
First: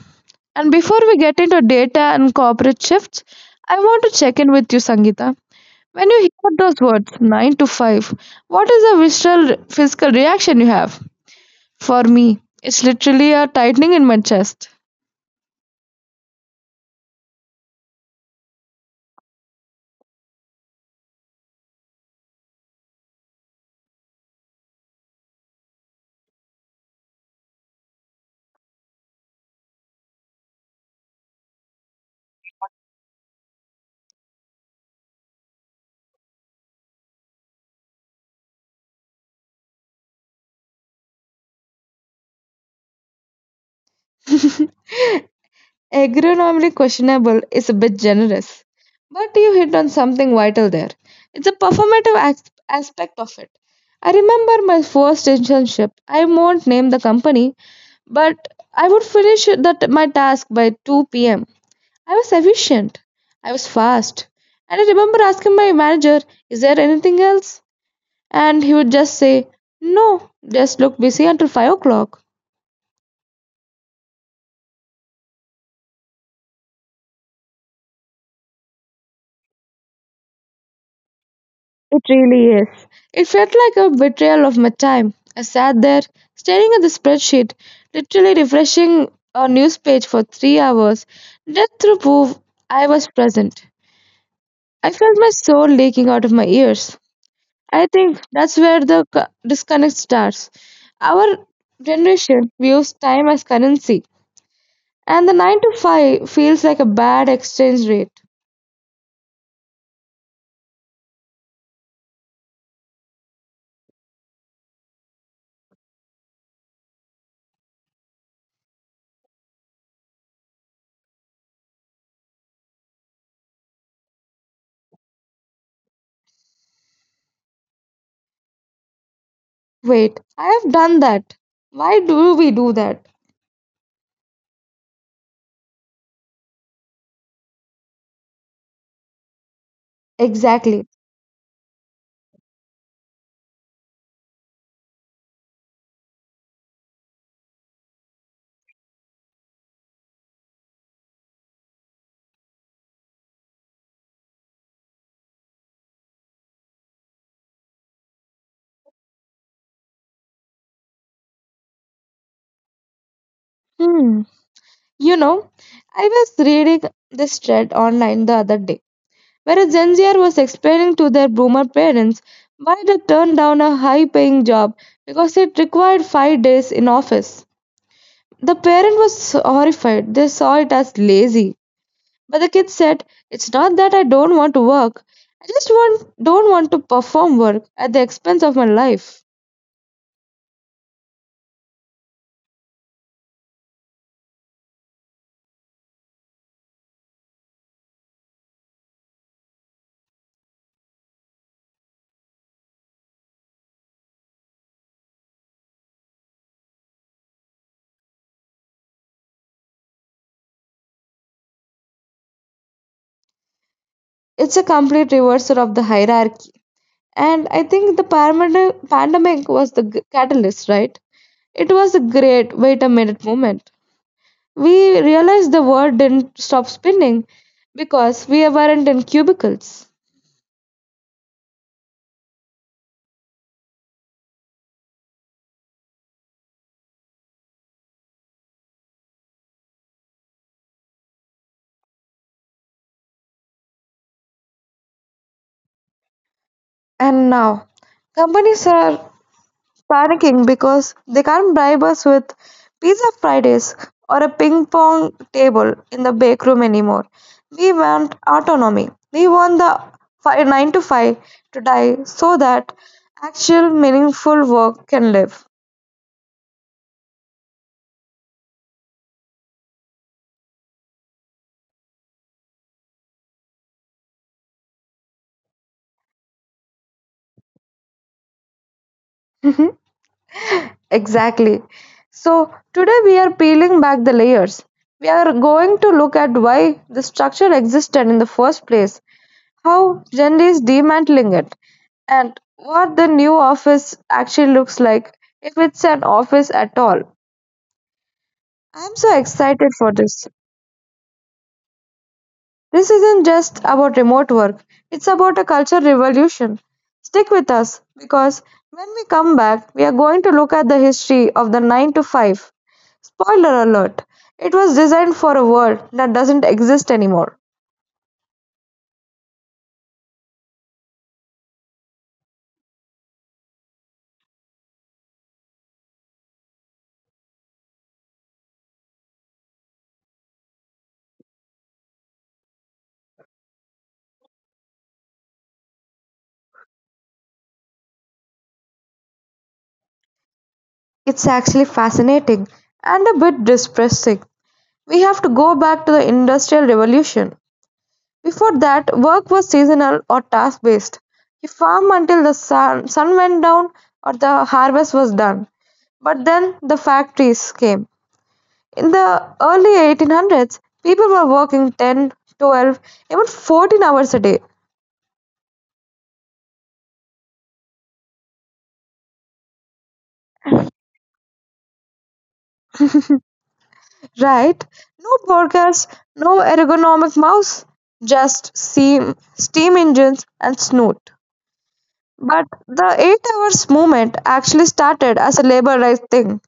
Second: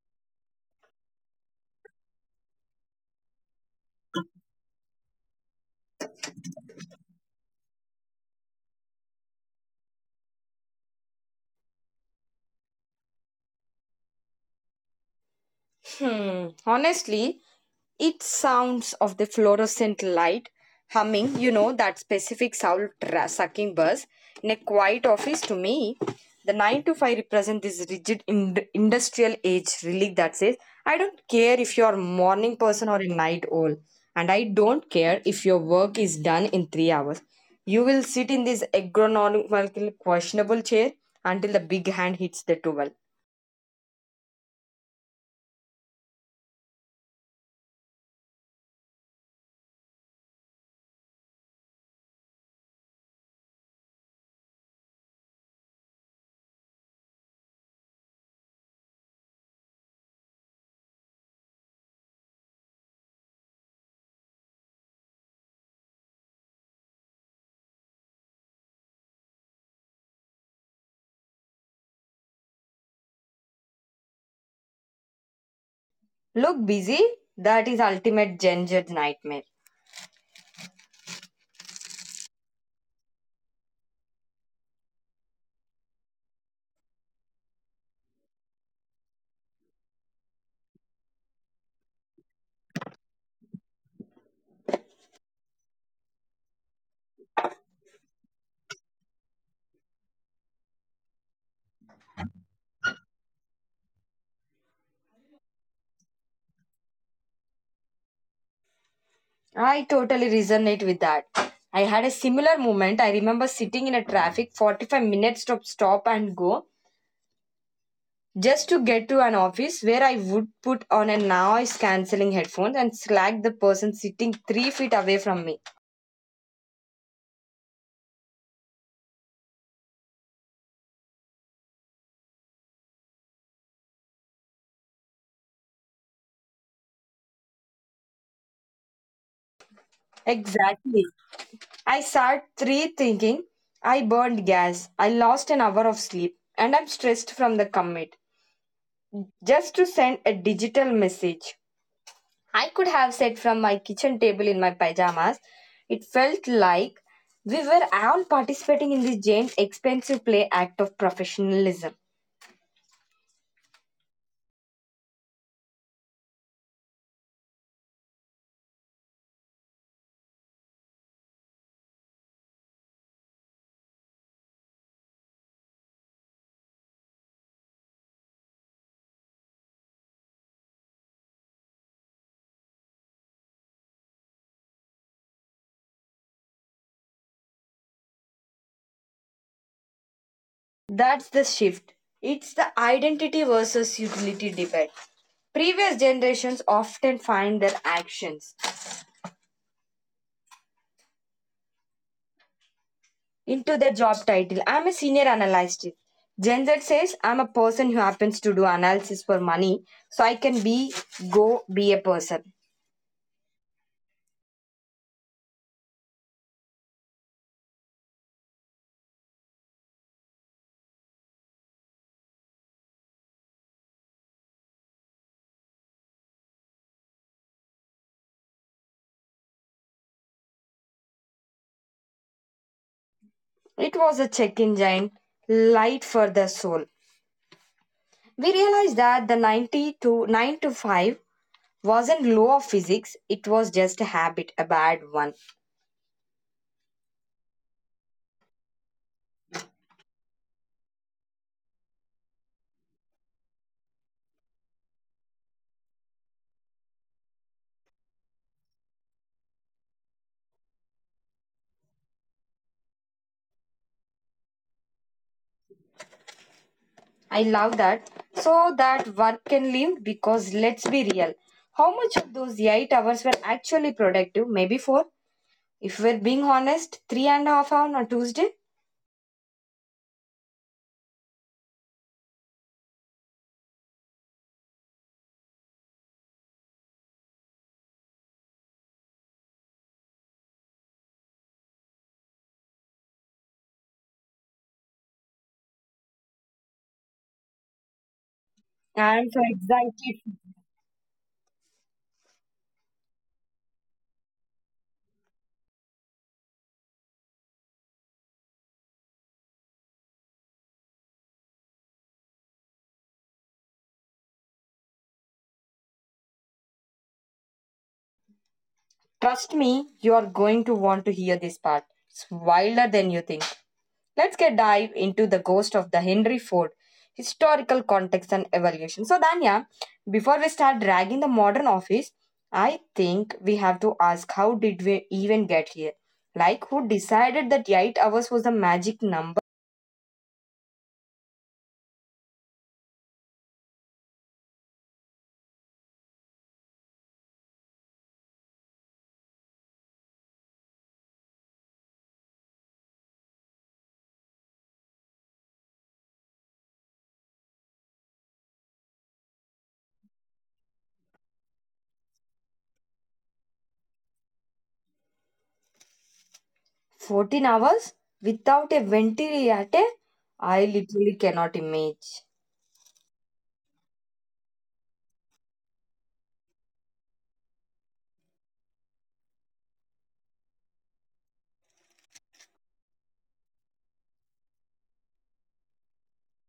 And before we get into data and corporate shifts, I want to check in with you, Sangeeta. When you hear those words, 9 to 5, what is the visceral physical reaction you have? For me, it's literally a tightening in my chest. Hmm. Honestly, it sounds of the fluorescent light humming, that specific soul sucking buzz in a quiet office to me. The 9 to 5 represent this rigid industrial age relic that says, I don't care if you're a morning person or a night owl, and I don't care if your work is done in 3 hours. You will sit in this agronomical questionable chair until the big hand hits the towel. Agronomically questionable is a bit generous, but you hit on something vital there. It's a performative aspect of it. I remember my first internship. I won't name the company, but I would finish that my task by 2 p.m. I was efficient, I was fast, and I remember asking my manager, is there anything else? And he would just say, no, just look busy until 5 o'clock. Look busy, that is ultimate gendered nightmare. It really is. It felt like a betrayal of my time. I sat there, staring at the spreadsheet, literally refreshing a news page for 3 hours, just to prove I was present. I felt my soul leaking out of my ears. I think that's where the disconnect starts. Our generation views time as currency, and the 9 to 5 feels like a bad exchange rate. I totally resonate with that. I had a similar moment. I remember sitting in a traffic 45 minutes to stop and go just to get to an office where I would put on a noise cancelling headphones and slack the person sitting 3 feet away from me. Wait, I have done that. Why do we do that? Exactly. Exactly. I sat 3 thinking I burned gas. I lost an hour of sleep, and I'm stressed from the commute just to send a digital message. I could have sat from my kitchen table in my pajamas. It felt like we were all participating in this James expensive play act of professionalism. Hmm. You know, I was reading this thread online the other day where a Gen Zer was explaining to their boomer parents why they turned down a high paying job because it required 5 days in office. The parent was horrified. They saw it as lazy. But the kid said, it's not that I don't want to work. I don't want to perform work at the expense of my life. That's the shift. It's the identity versus utility debate. Previous generations often find their actions into their job title. I'm a senior analyst. Gen Z says I'm a person who happens to do analysis for money, so I can be go be a person. It's a complete reversal of the hierarchy. And I think the pandemic was the catalyst, right? It was a great wait a minute moment. We realized the world didn't stop spinning because we weren't in cubicles. It was a check engine light for the soul. We realized that the 90 to 9 to 5 wasn't law of physics, it was just a habit, a bad one. And now, companies are panicking because they can't bribe us with pizza Fridays or a ping pong table in the break room anymore. We want autonomy. We want the 9 to 5 to die so that actual meaningful work can live. I love that. So that work can live because let's be real. How much of those 8 hours were actually productive? Maybe 4? If we're being honest, 3.5 hour on a Tuesday? Mhm. Exactly. So, today we are peeling back the layers. We are going to look at why the structure existed in the first place, how Gen D is dismantling it, and what the new office actually looks like, if it's an office at all. I'm so I'm so excited for this. excited. This isn't just about remote work, it's about a culture revolution. Stick with us because when we come back, we are going to look at the history of the 9 to 5. Spoiler alert, it was designed for a world that doesn't exist anymore. Trust me, you are going to want to hear this part. It's wilder than you think. Let's get dive into the ghost of the Henry Ford, historical context and evaluation. So, Danya, before we start dragging the modern office, I think we have to ask how did we even get here? Like, who decided that 8 hours was the magic number? It's actually fascinating and a bit depressing. We have to go back to the Industrial Revolution. Before that, work was seasonal or task-based; he farmed until the sun went down or the harvest was done. But then the factories came. In the early 1800s, people were working 10, 12, even 14 hours a day, 14 hours without a ventilator? I literally cannot imagine. right? No burgers, no ergonomic mouse, just steam engines and snoot. But the 8 hours movement actually started as a labor rights thing.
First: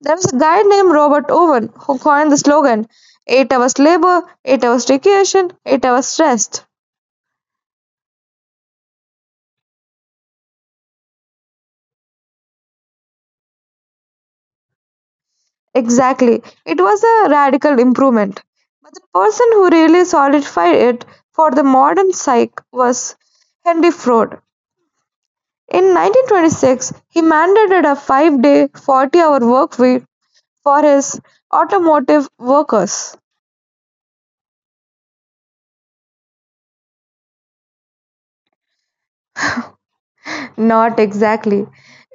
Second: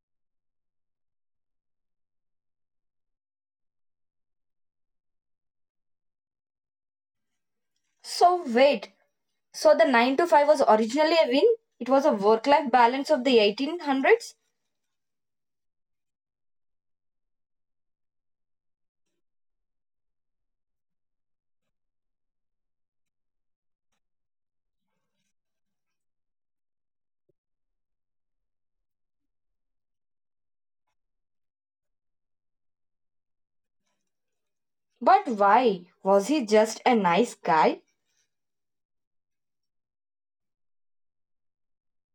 There was a guy named Robert Owen who coined the slogan 8 hours labor, 8 hours recreation, 8 hours rest. So, wait, so the 9 to 5 was originally a win? It was a work life balance of the 1800s? Exactly. It was a radical improvement. But the person who really solidified it for the modern psyche was Henry Ford. In 1926, he mandated a 5 day, 40-hour work week for his automotive workers. But why? Was he just a nice guy? Not exactly.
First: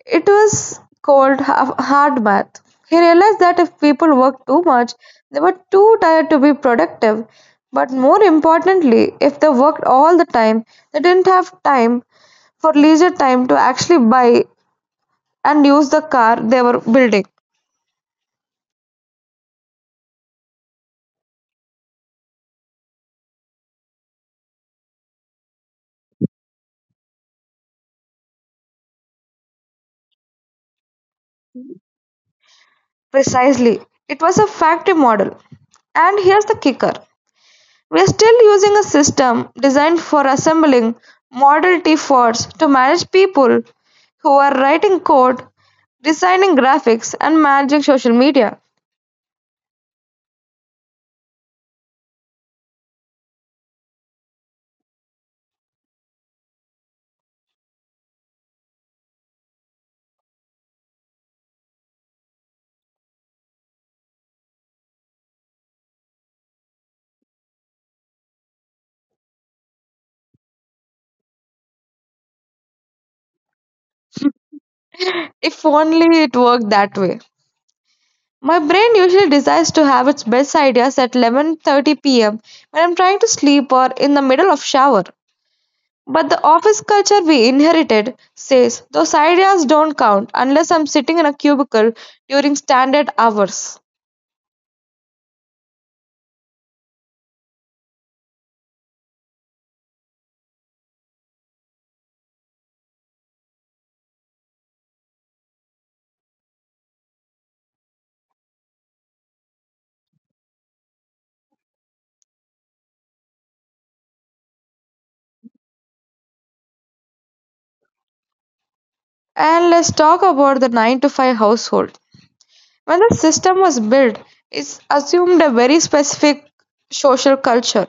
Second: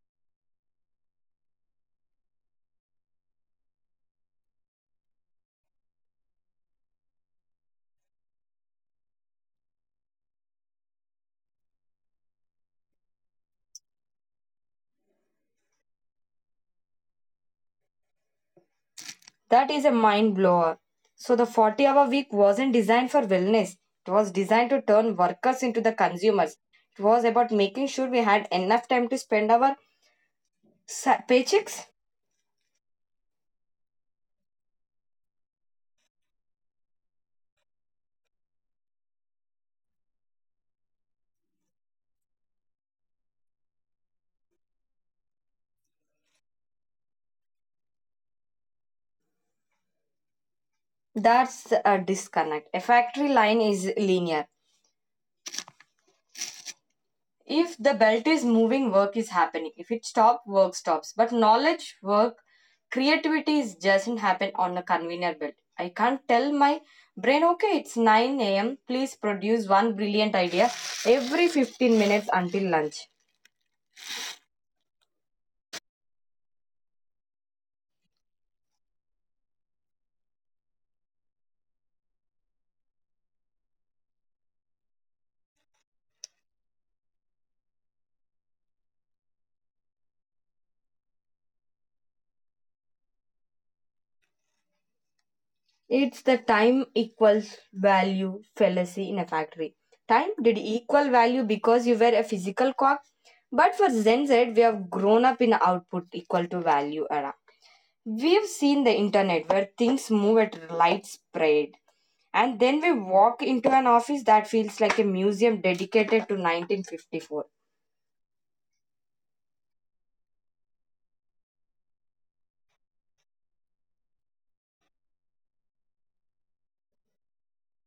It was called hard math. He realized that if people worked too much, they were too tired to be productive. But more importantly, if they worked all the time, they didn't have time for leisure time to actually buy and use the car they were building. That is a mind blower. So the 40-hour week wasn't designed for wellness. It was designed to turn workers into the consumers. It was about making sure we had enough time to spend our paychecks. Precisely. It was a factory model. And here's the kicker: we're still using a system designed for assembling Model T Fords to manage people who are writing code, designing graphics, and managing social media. That's a disconnect. A factory line is linear. If the belt is moving, work is happening. If it stops, work stops. But knowledge work, creativity is doesn't happen on a conveyor belt. I can't tell my brain, okay, it's 9 a.m., please produce one brilliant idea every 15 minutes until lunch. If only it worked that way. My brain usually decides to have its best ideas at 11:30 p.m. when I'm trying to sleep or in the middle of shower. But the office culture we inherited says those ideas don't count unless I'm sitting in a cubicle during standard hours. It's the time equals value fallacy. In a factory, time did equal value because you were a physical clock. But for Zen Z, we have grown up in output equal to value era. We've seen the internet where things move at light speed, and then we walk into an office that feels like a museum dedicated to 1954. And let's talk about the 9 to 5 household. When the system was built, it assumed a very specific social culture.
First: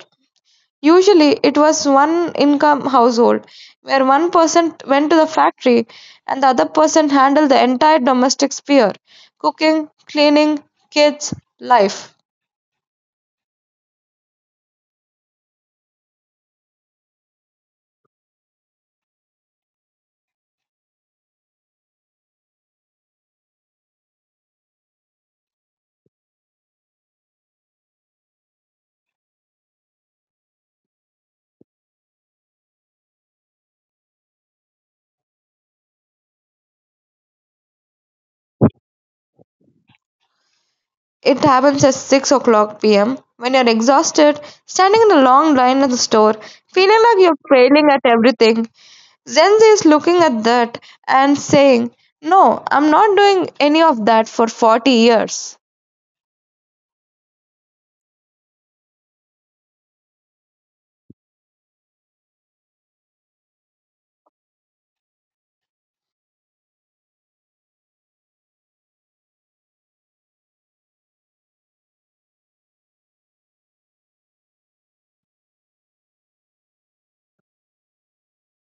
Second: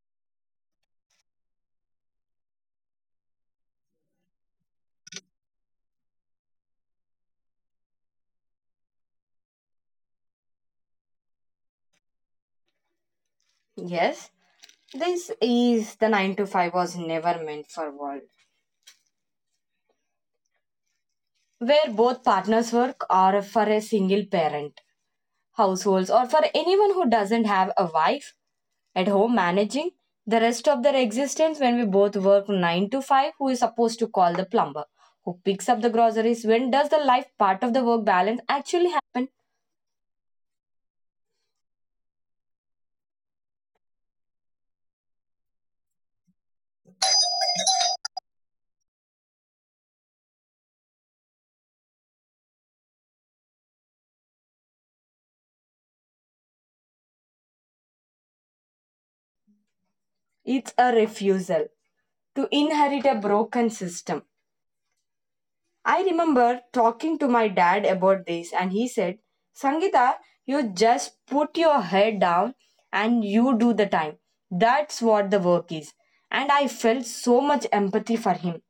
Usually, it was one income household where one person went to the factory and the other person handled the entire domestic sphere cooking, cleaning, kids, life. Yes, this is the 9 to 5 was never meant for world where both partners work, or for a single parent households, or for anyone who doesn't have a wife at home managing the rest of their existence. When we both work 9 to 5, who is supposed to call the plumber, who picks up the groceries, when does the life part of the work balance actually happen? It happens at 6 o'clock pm when you're exhausted, standing in a long line at the store, feeling like you're failing at everything. Zenzi is looking at that and saying, no, I'm not doing any of that for 40 years. It's a refusal to inherit a broken system. I remember talking to my dad about this and he said, Sangita, you just put your head down and you do the time, that's what the work is. And I felt so much empathy for him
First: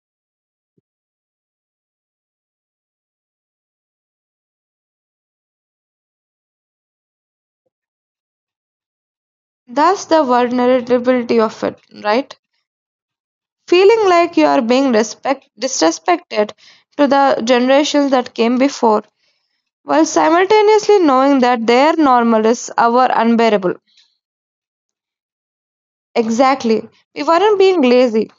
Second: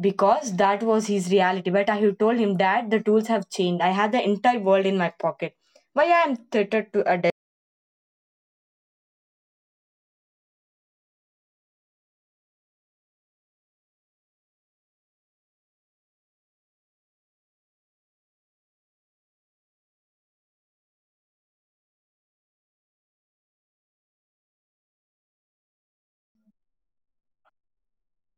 because that was his reality. But I told him, Dad, the tools have changed. I have the entire world in my pocket. Why I am tethered to a desk? That's the vulnerability of it, right? Feeling like you are being disrespected to the generations that came before, while simultaneously knowing that their normal is our unbearable. Exactly. We weren't being lazy.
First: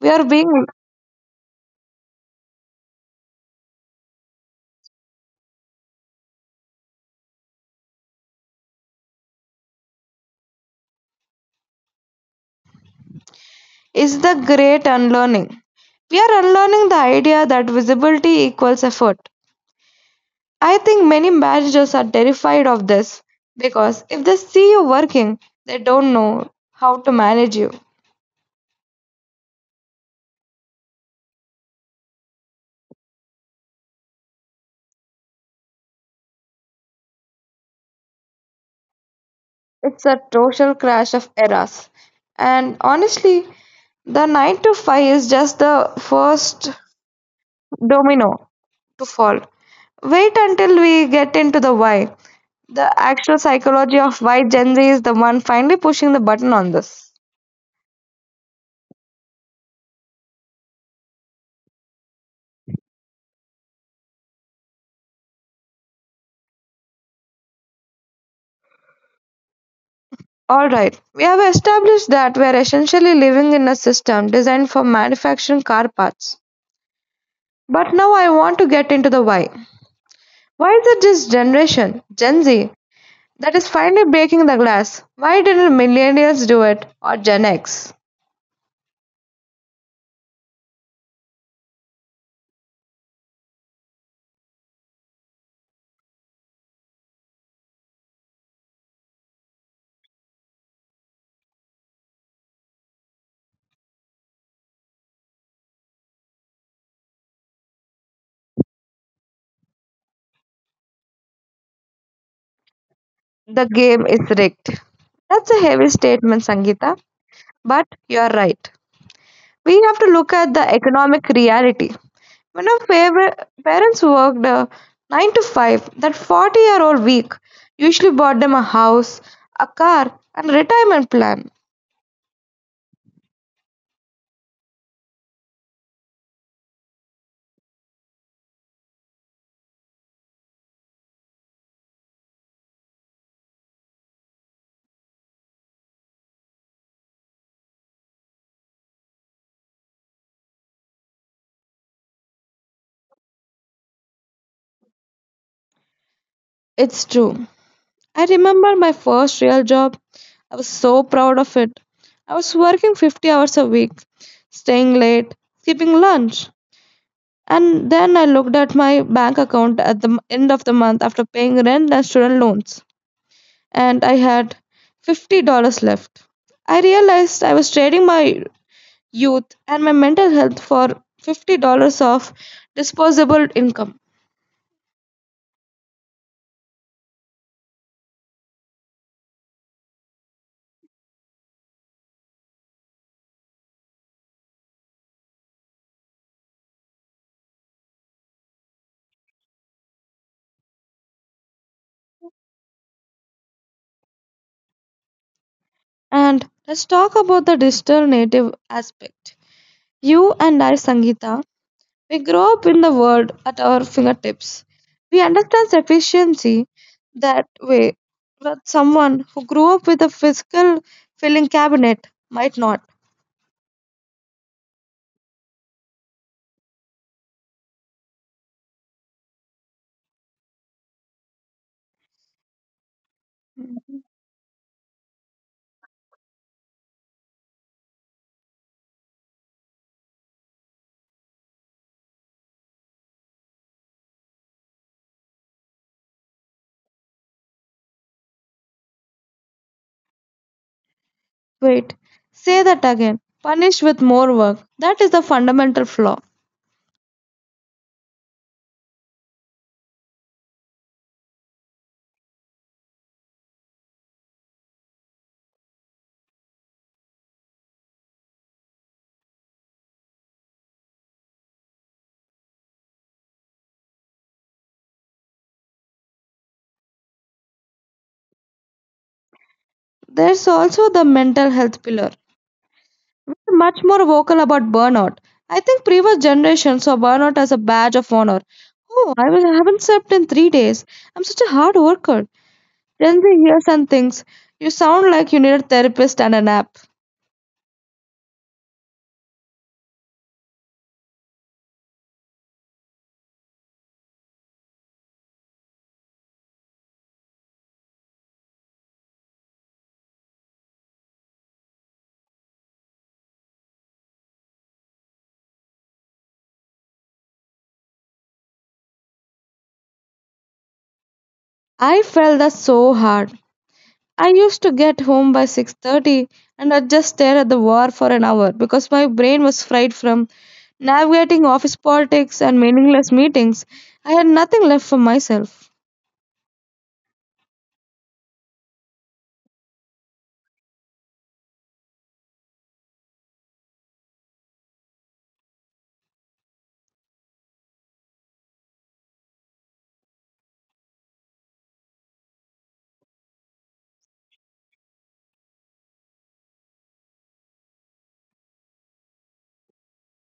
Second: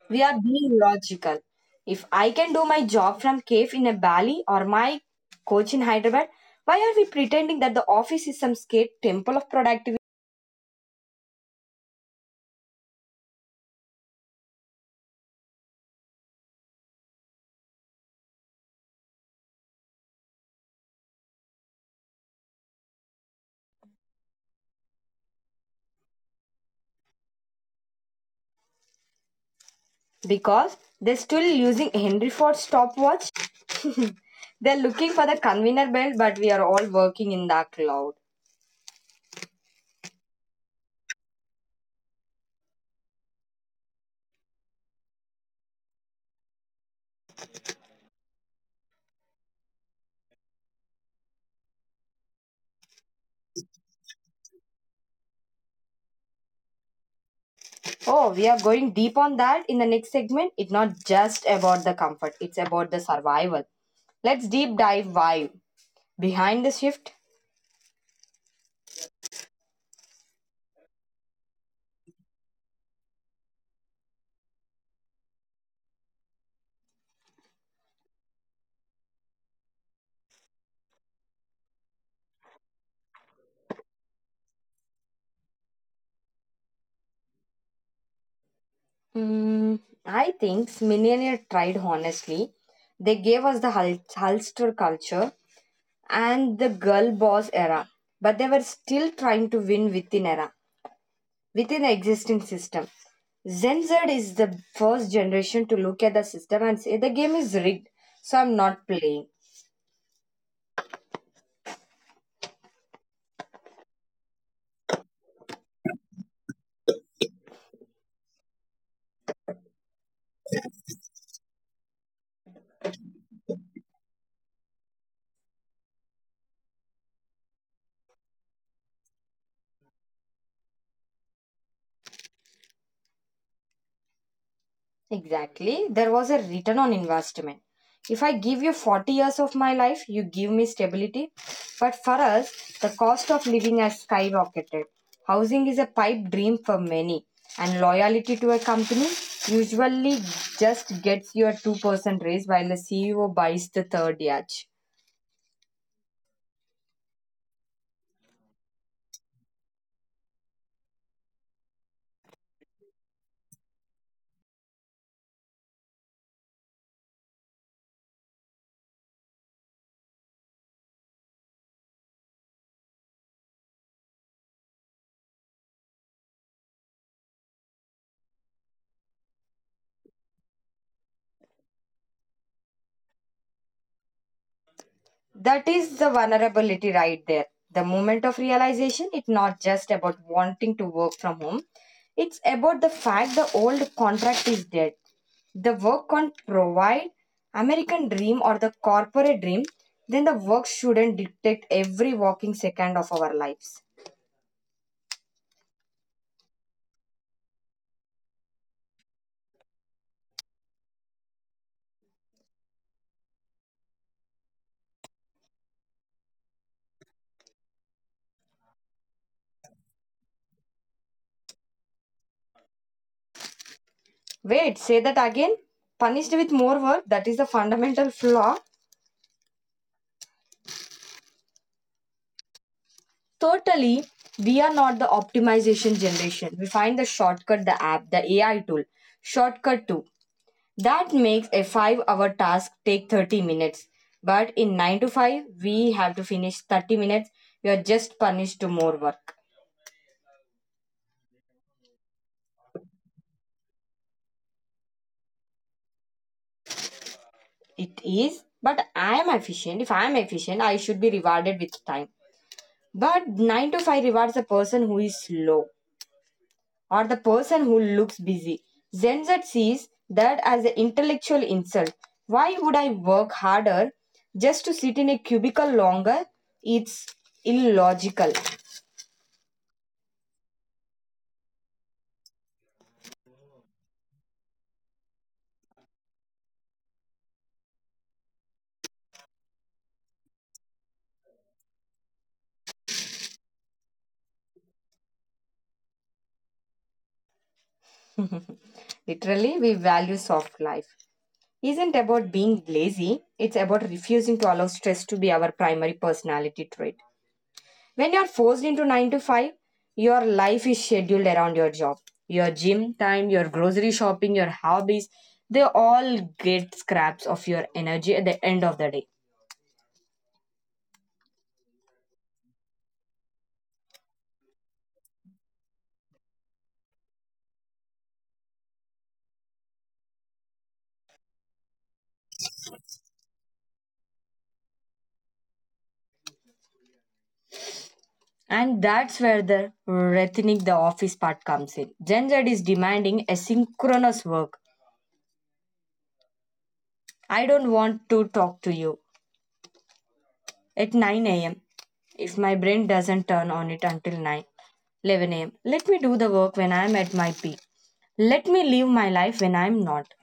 We We are are being being logical. If I can do my job from cave in a valley or my coach in Hyderabad, why are we pretending that the office is some skate temple of productivity? is the great unlearning. We are unlearning the idea that visibility equals effort. I think many managers are terrified of this because if they see you working, they don't know how to manage you. Because they're still using Henry Ford stopwatch. They're looking for the conveyor belt, but we are all working in the cloud. It's a total crash of eras. And honestly, the 9 to 5 is just the first domino to fall. Wait until we get into the why. The actual psychology of why Gen Z is the one finally pushing the button on this. Oh, we are going deep on that in the next segment. It's not just about the comfort, it's about the survival. Let's deep dive why. Behind the shift, Alright, we have established that we are essentially living in a system designed for manufacturing car parts. But now I want to get into the why. Why is it this generation, Gen Z, that is finally breaking the glass? Why didn't millennials do it or Gen X? mm, I think Millionaire tried honestly. They gave us the Hulster culture and the girl boss era, but they were still trying to win within era, within the existing system. Gen Z is the first generation to look at the system and say the game is rigged, so I'm not playing. The game is rigged. That's a heavy statement, Sangeeta, but you're right. We have to look at the economic reality. When our parents worked a 9 to 5, that 40-year-old week usually bought them a house, a car, and retirement plan. Exactly. There was a return on investment. If I give you 40 years of my life, you give me stability. But for us, the cost of living has skyrocketed. Housing is a pipe dream for many, and loyalty to a company usually just gets you a 2% raise while the CEO buys the third yacht. It's true. I remember my first real job. I was so proud of it. I was working 50 hours a week, staying late, skipping lunch. And then I looked at my bank account at the end of the month after paying rent and student loans, and I had $50 left. I realized I was trading my youth and my mental health for $50 of disposable income. That is the vulnerability right there. The moment of realization, it's not just about wanting to work from home, it's about the fact the old contract is dead. The work can't provide American dream or the corporate dream, then the work shouldn't dictate every walking second of our lives. And let's talk about the digital native aspect. You and I, Sangeeta, we grow up in the world at our fingertips. We understand sufficiency that way, but someone who grew up with a physical filling cabinet might not. Wait, say that again? Punished with more work? That is the fundamental flaw. Totally, we are not the optimization generation. We find the shortcut, the app, the AI tool, shortcut too. That makes a 5 hour task take 30 minutes. But in 9 to 5, we have to finish 30 minutes. We are just punished to more work. Wait, say that again. Punish with more work. That is the fundamental flaw. It is, but I am efficient. If I am efficient, I should be rewarded with time. But 9 to 5 rewards a person who is slow, or the person who looks busy. Gen Z sees that as an intellectual insult. Why would I work harder just to sit in a cubicle longer? It's illogical. There's also the mental health pillar. We're much more vocal about burnout. I think previous generations saw burnout as a badge of honor. Oh, I haven't slept in 3 days. I'm such a hard worker. Then they hear some things. You sound like you need a therapist and a nap. Literally, we value soft life. Isn't about being lazy, it's about refusing to allow stress to be our primary personality trait. When you're forced into 9 to 5, your life is scheduled around your job. Your gym time, your grocery shopping, your hobbies, they all get scraps of your energy at the end of the day. I felt that so hard. I used to get home by 6:30 and I'd just stare at the war for an hour because my brain was fried from navigating office politics and meaningless meetings. I had nothing left for myself. And that's where the rethinic the office part comes in. Gen Z is demanding asynchronous work. I don't want to talk to you at 9 a.m. if my brain doesn't turn on it until 11 a.m. Let me do the work when I'm at my peak. Let me live my life when I'm not.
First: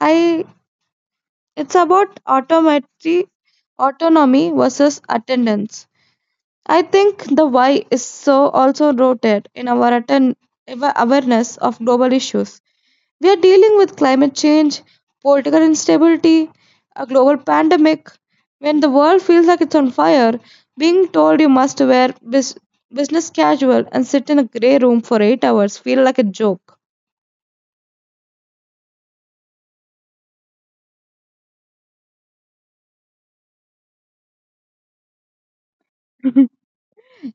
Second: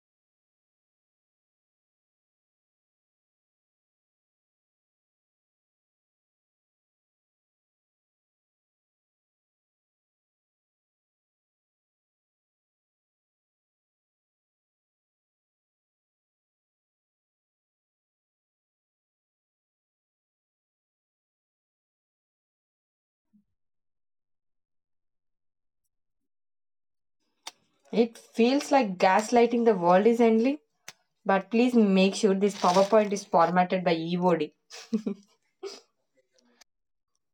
I It's about automatry autonomy versus attendance. I think the why is so also rooted in our awareness of global issues. We are dealing with climate change, political instability, a global pandemic. When the world feels like it's on fire, being told you must wear business casual and sit in a grey room for 8 hours feel like a joke. It feels like gaslighting: the world is ending, but please make sure this PowerPoint is formatted by EOD.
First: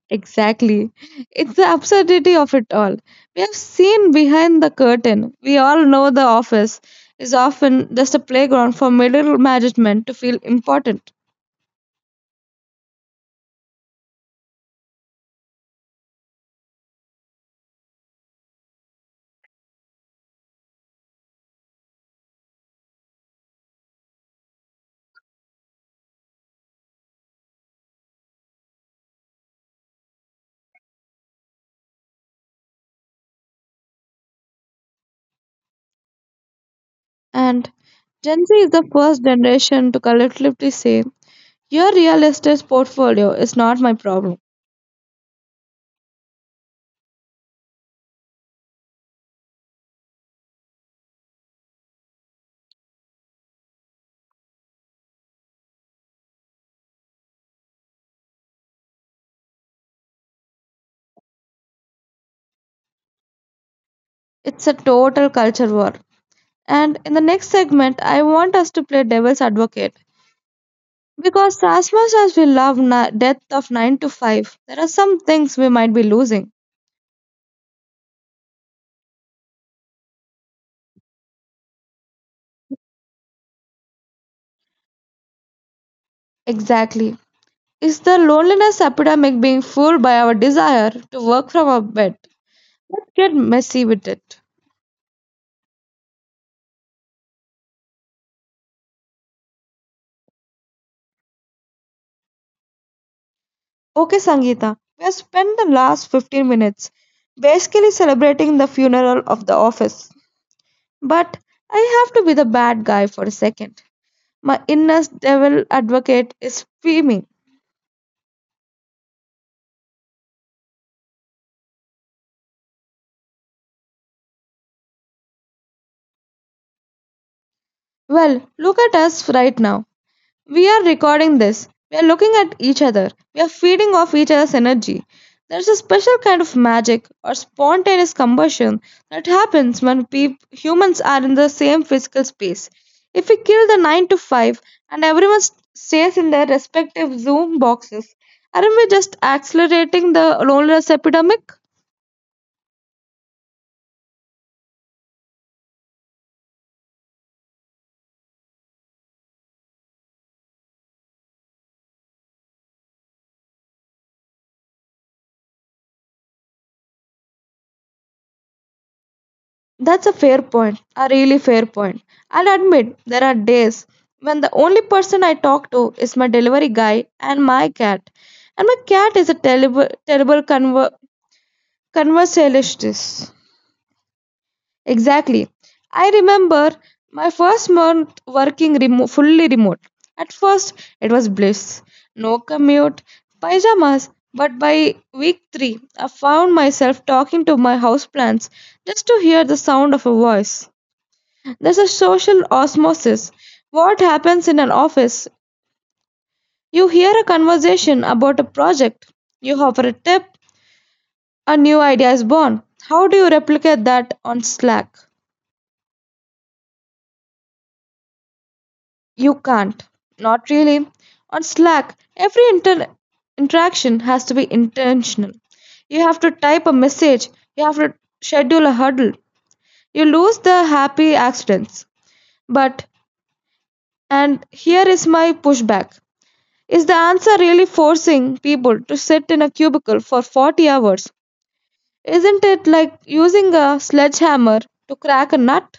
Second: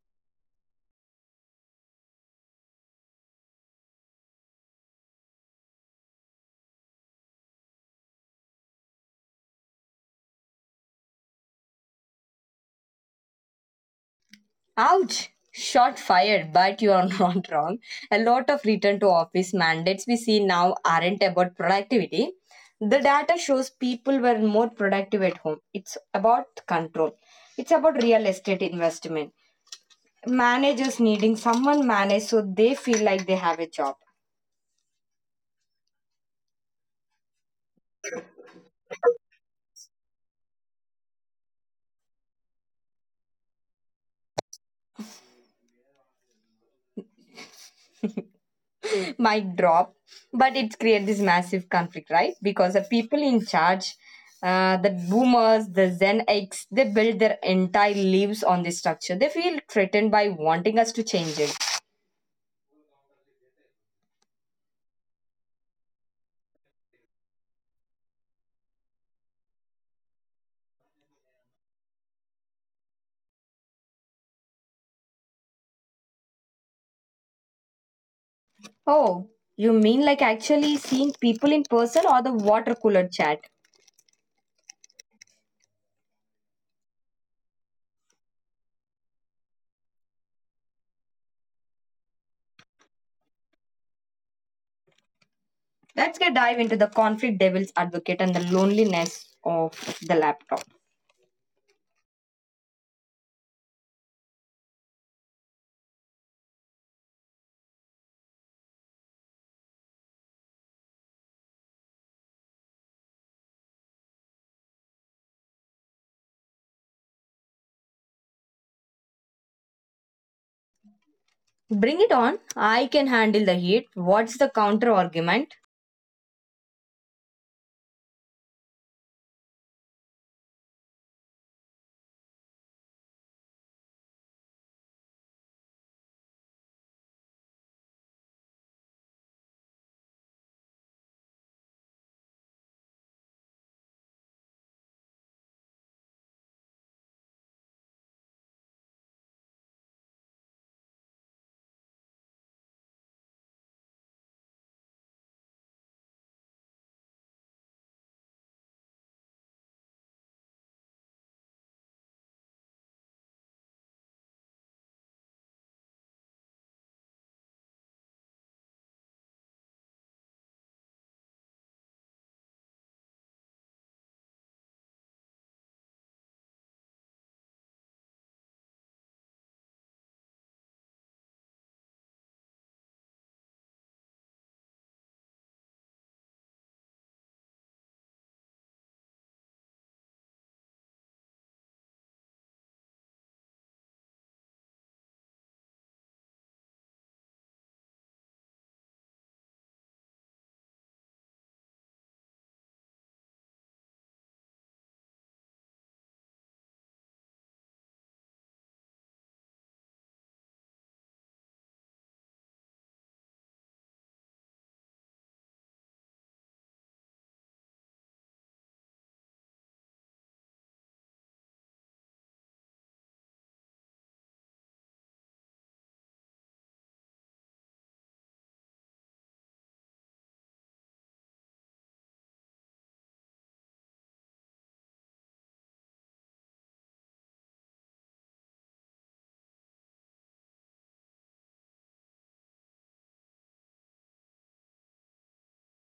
Exactly. It's the absurdity of it all. We have seen behind the curtain. We all know the office is often just a playground for middle management to feel important. Ouch! Shot fired, but you are not wrong. A lot of return to office mandates we see now aren't about productivity. The data shows people were more productive at home. It's about control, it's about real estate investment. Managers needing someone manage so they feel like they have a job. And Gen Z is the first generation to collectively say your real estate portfolio is not my problem. Might drop, but it creates this massive conflict, right? Because the people in charge, the boomers, the Gen X, they build their entire lives on this structure. They feel threatened by wanting us to change it. It's a total culture war. And in the next segment, I want us to play devil's advocate. Because as much as we love death of 9 to 5, there are some things we might be losing. Oh, you mean like actually seeing people in person or the water cooler chat? Exactly. Is the loneliness epidemic being fueled by our desire to work from our bed? Let's get messy with it. Let's get dive into the conflict devil's advocate and the loneliness of the laptop. Okay, Sangeeta, we have spent the last 15 minutes basically celebrating the funeral of the office. But I have to be the bad guy for a second. My inner devil advocate is screaming. Bring it on. I can handle the heat. What's the counter argument? Well, look at us right now. We are recording this. We are looking at each other. We are feeding off each other's energy. There's a special kind of magic or spontaneous combustion that happens when peop humans are in the same physical space. If we kill the 9 to 5 and everyone stays in their respective Zoom boxes, aren't we just accelerating the loneliness epidemic? That's a fair point, a really fair point. I'll admit there are days when the only person I talk to is my delivery guy and my cat. And my cat is a terrible, terrible conversationalist. Exactly. I remember my first month working fully remote. At first, it was bliss. No commute, pajamas. But by week three, I found myself talking to my houseplants just to hear the sound of a voice. There's a social osmosis. What happens in an office? You hear a conversation about a project, you offer a tip, a new idea is born. How do you replicate that on Slack? You can't. Not really. On Slack, every interaction has to be intentional. You have to type a message, you have to schedule a huddle. You lose the happy accidents. But, and here is my pushback, is the answer really forcing people to sit in a cubicle for 40 hours? Isn't it like using a sledgehammer to crack a nut?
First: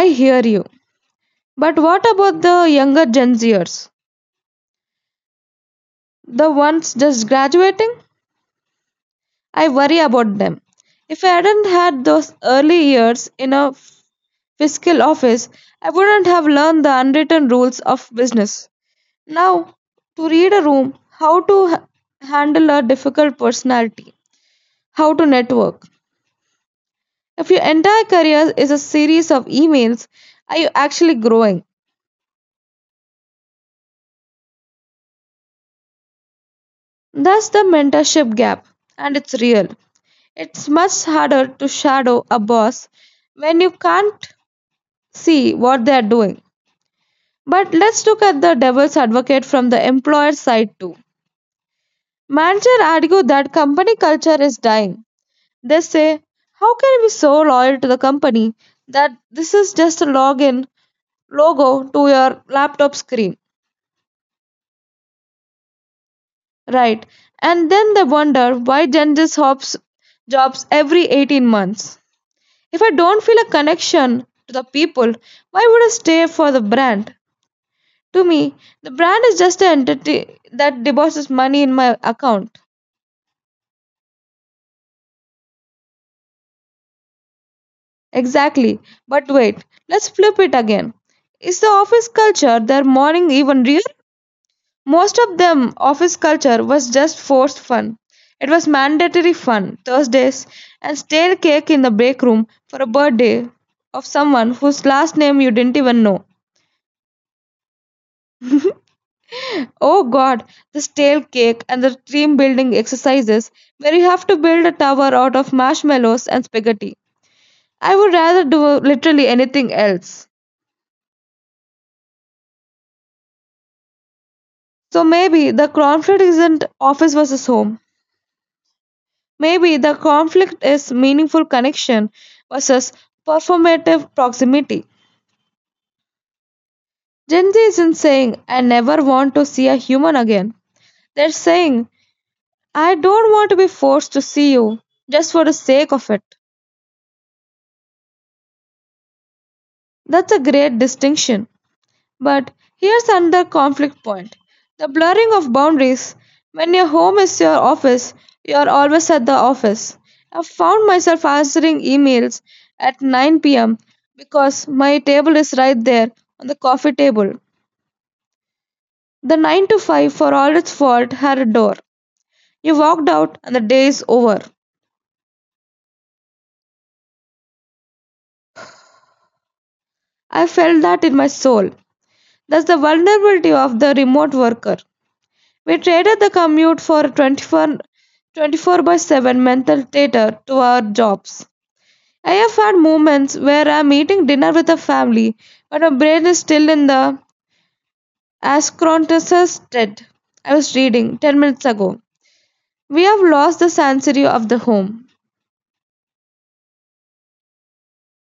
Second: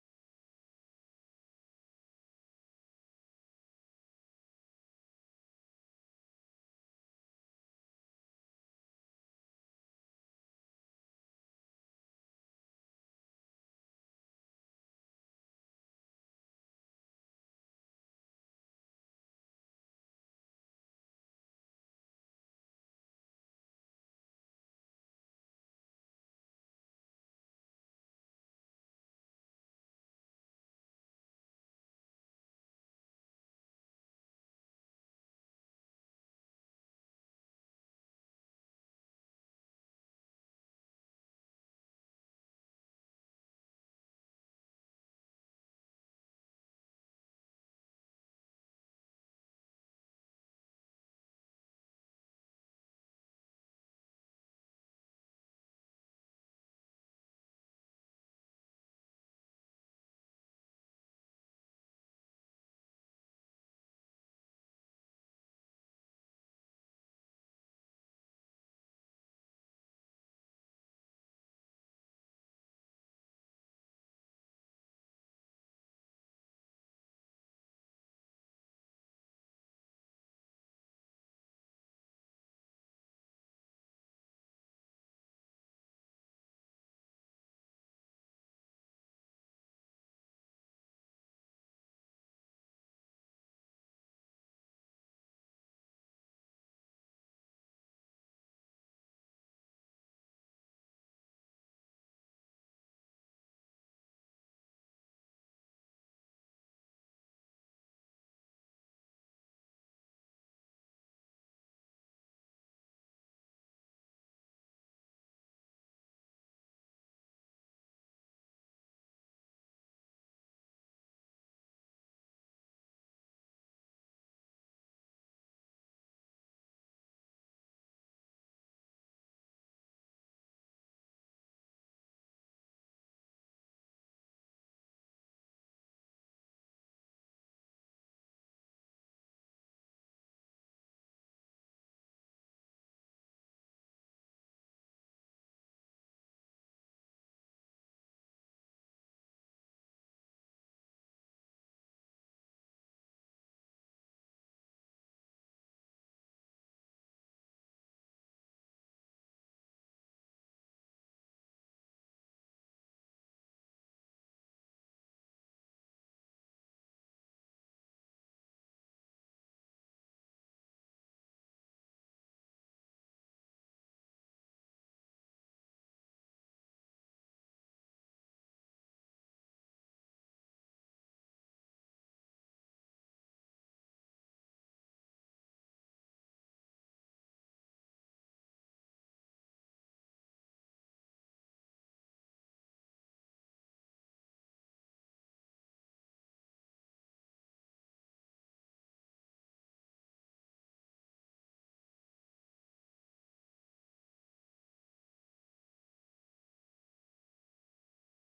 I hear you. But what about the younger Gen Zers? The ones just graduating? I worry about them. If I hadn't had those early years in a fiscal office, I wouldn't have learned the unwritten rules of business. Now, to read a room, how to handle a difficult personality, how to network. If your entire career is a series of emails, are you actually growing? That's the mentorship gap, and it's real. It's much harder to shadow a boss when you can't see what they are doing. But let's look at the devil's advocate from the employer side too. Managers argue that company culture is dying. They say, how can we be so loyal to the company that this is just a login logo to your laptop screen? Right. And then they wonder why dentists hops jobs every 18 months. If I don't feel a connection to the people, why would I stay for the brand? To me, the brand is just an entity that deposits money in my account. Exactly. But wait, let's flip it again. Is the office culture their morning even real? Most of the office culture was just forced fun. It was mandatory fun Thursdays and stale cake in the break room for a birthday of someone whose last name you didn't even know. Oh god, the stale cake and the team building exercises where you have to build a tower out of marshmallows and spaghetti. I would rather do literally anything else. So maybe the conflict isn't office versus home. Maybe the conflict is meaningful connection versus performative proximity. Gen Z isn't saying, I never want to see a human again. They're saying, I don't want to be forced to see you just for the sake of it. That's a great distinction. But here's another conflict point, the blurring of boundaries. When your home is your office, you're always at the office. I found myself answering emails at 9 p.m. because my table is right there on the coffee table. The 9 to 5, for all its fault, had a door. You walked out and the day is over. I felt that in my soul. That's the vulnerability of the remote worker. We traded the commute for a twenty-four by 7 mental theater to our jobs. I have had moments where I'm eating dinner with a family, but my brain is still in the Ascrontus dead. I was reading 10 minutes ago. We have lost the sanctuary of the home.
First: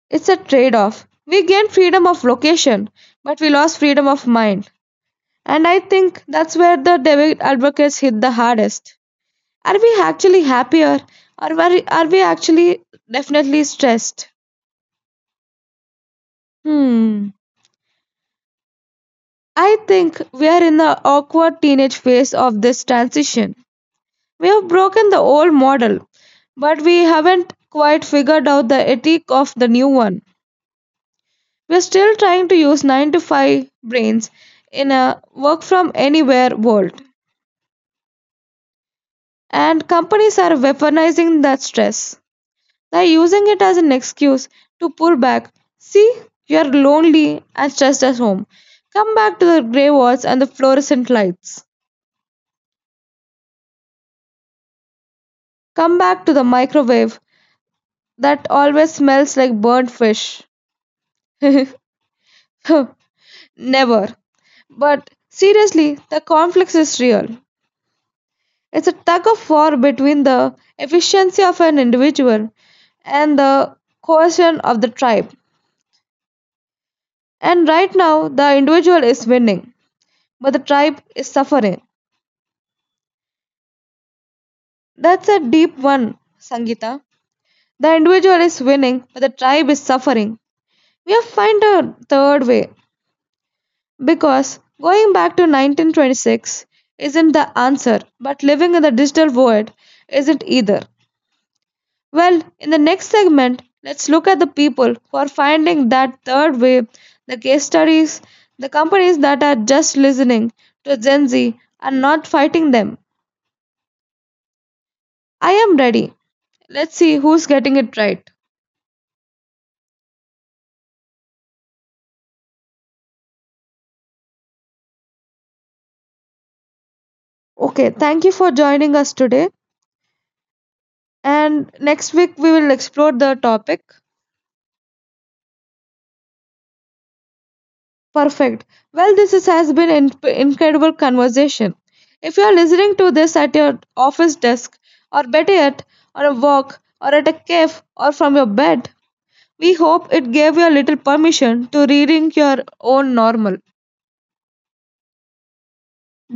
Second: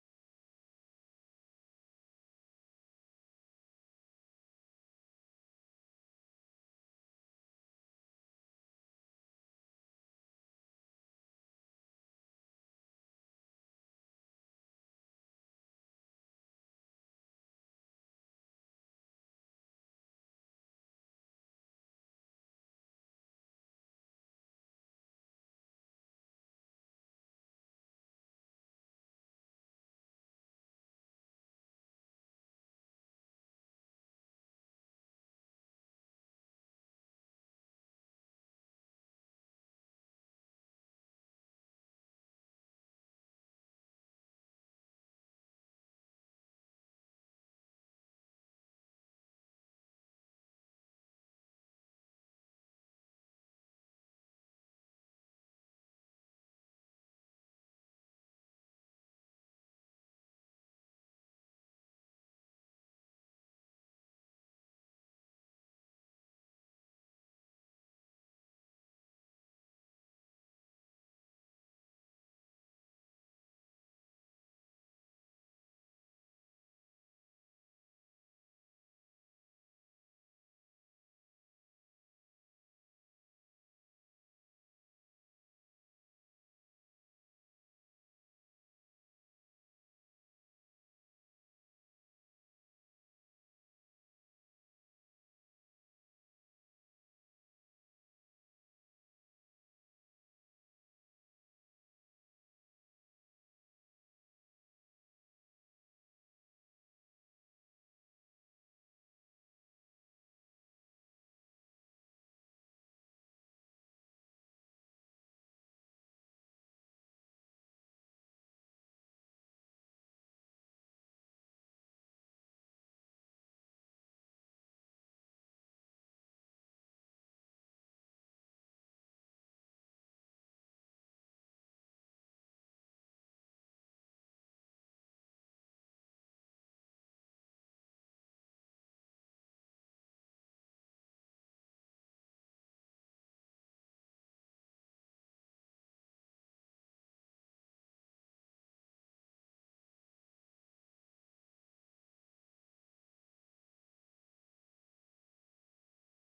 It's a trade off. We gained freedom of location, but we lost freedom of mind. And I think that's where the David advocates hit the hardest. Are we actually happier are we actually definitely stressed? Hmm. I think we are in the awkward teenage phase of this transition. We have broken the old model, but we haven't quite figured out the ethic of the new one. We're still trying to use 9 to 5 brains in a work from anywhere world, and companies are weaponizing that stress. They're using it as an excuse to pull back. See, you're lonely and stressed at home. Come back to the grey walls and the fluorescent lights. Come back to the microwave that always smells like burnt fish. Never. But seriously, the conflict is real. It's a tug of war between the efficiency of an individual and the cohesion of the tribe. And right now, the individual is winning, but the tribe is suffering. That's a deep one, Sangita. The individual is winning, but the tribe is suffering. We have found a third way because going back to 1926 isn't the answer, but living in the digital void isn't either. Well, in the next segment, let's look at the people who are finding that third way, the case studies, the companies that are just listening to Gen Z and not fighting them. I am ready. Let's see who's getting it right. Okay, thank you for joining us today. And next week we will explore the topic. Perfect. Well, has been an incredible conversation. If you are listening to this at your office desk, or better yet, on a walk, or at a cave, or from your bed, we hope it gave you a little permission to rethink your own normal.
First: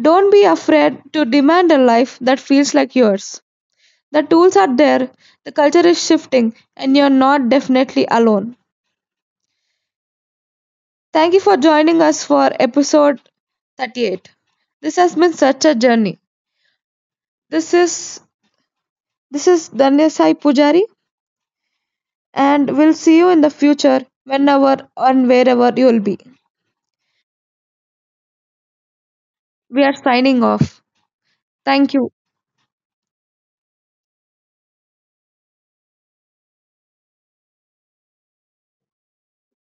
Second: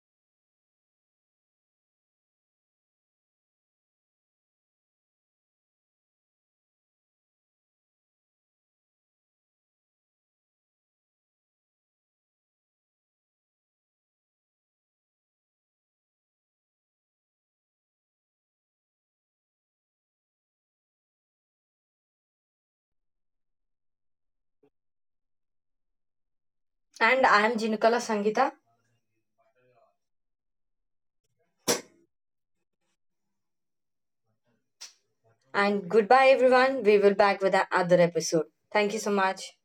Don't be afraid to demand a life that feels like yours. The tools are there, the culture is shifting, and you're not definitely alone. Thank you for joining us for episode 38. This has been such a journey. This is this is Danya Sai Pujari and we'll see you in the future whenever and wherever you'll be. And I am Jinukala Sangita. We are signing off. Thank you. And goodbye, everyone. We will back with another episode. Thank you so much.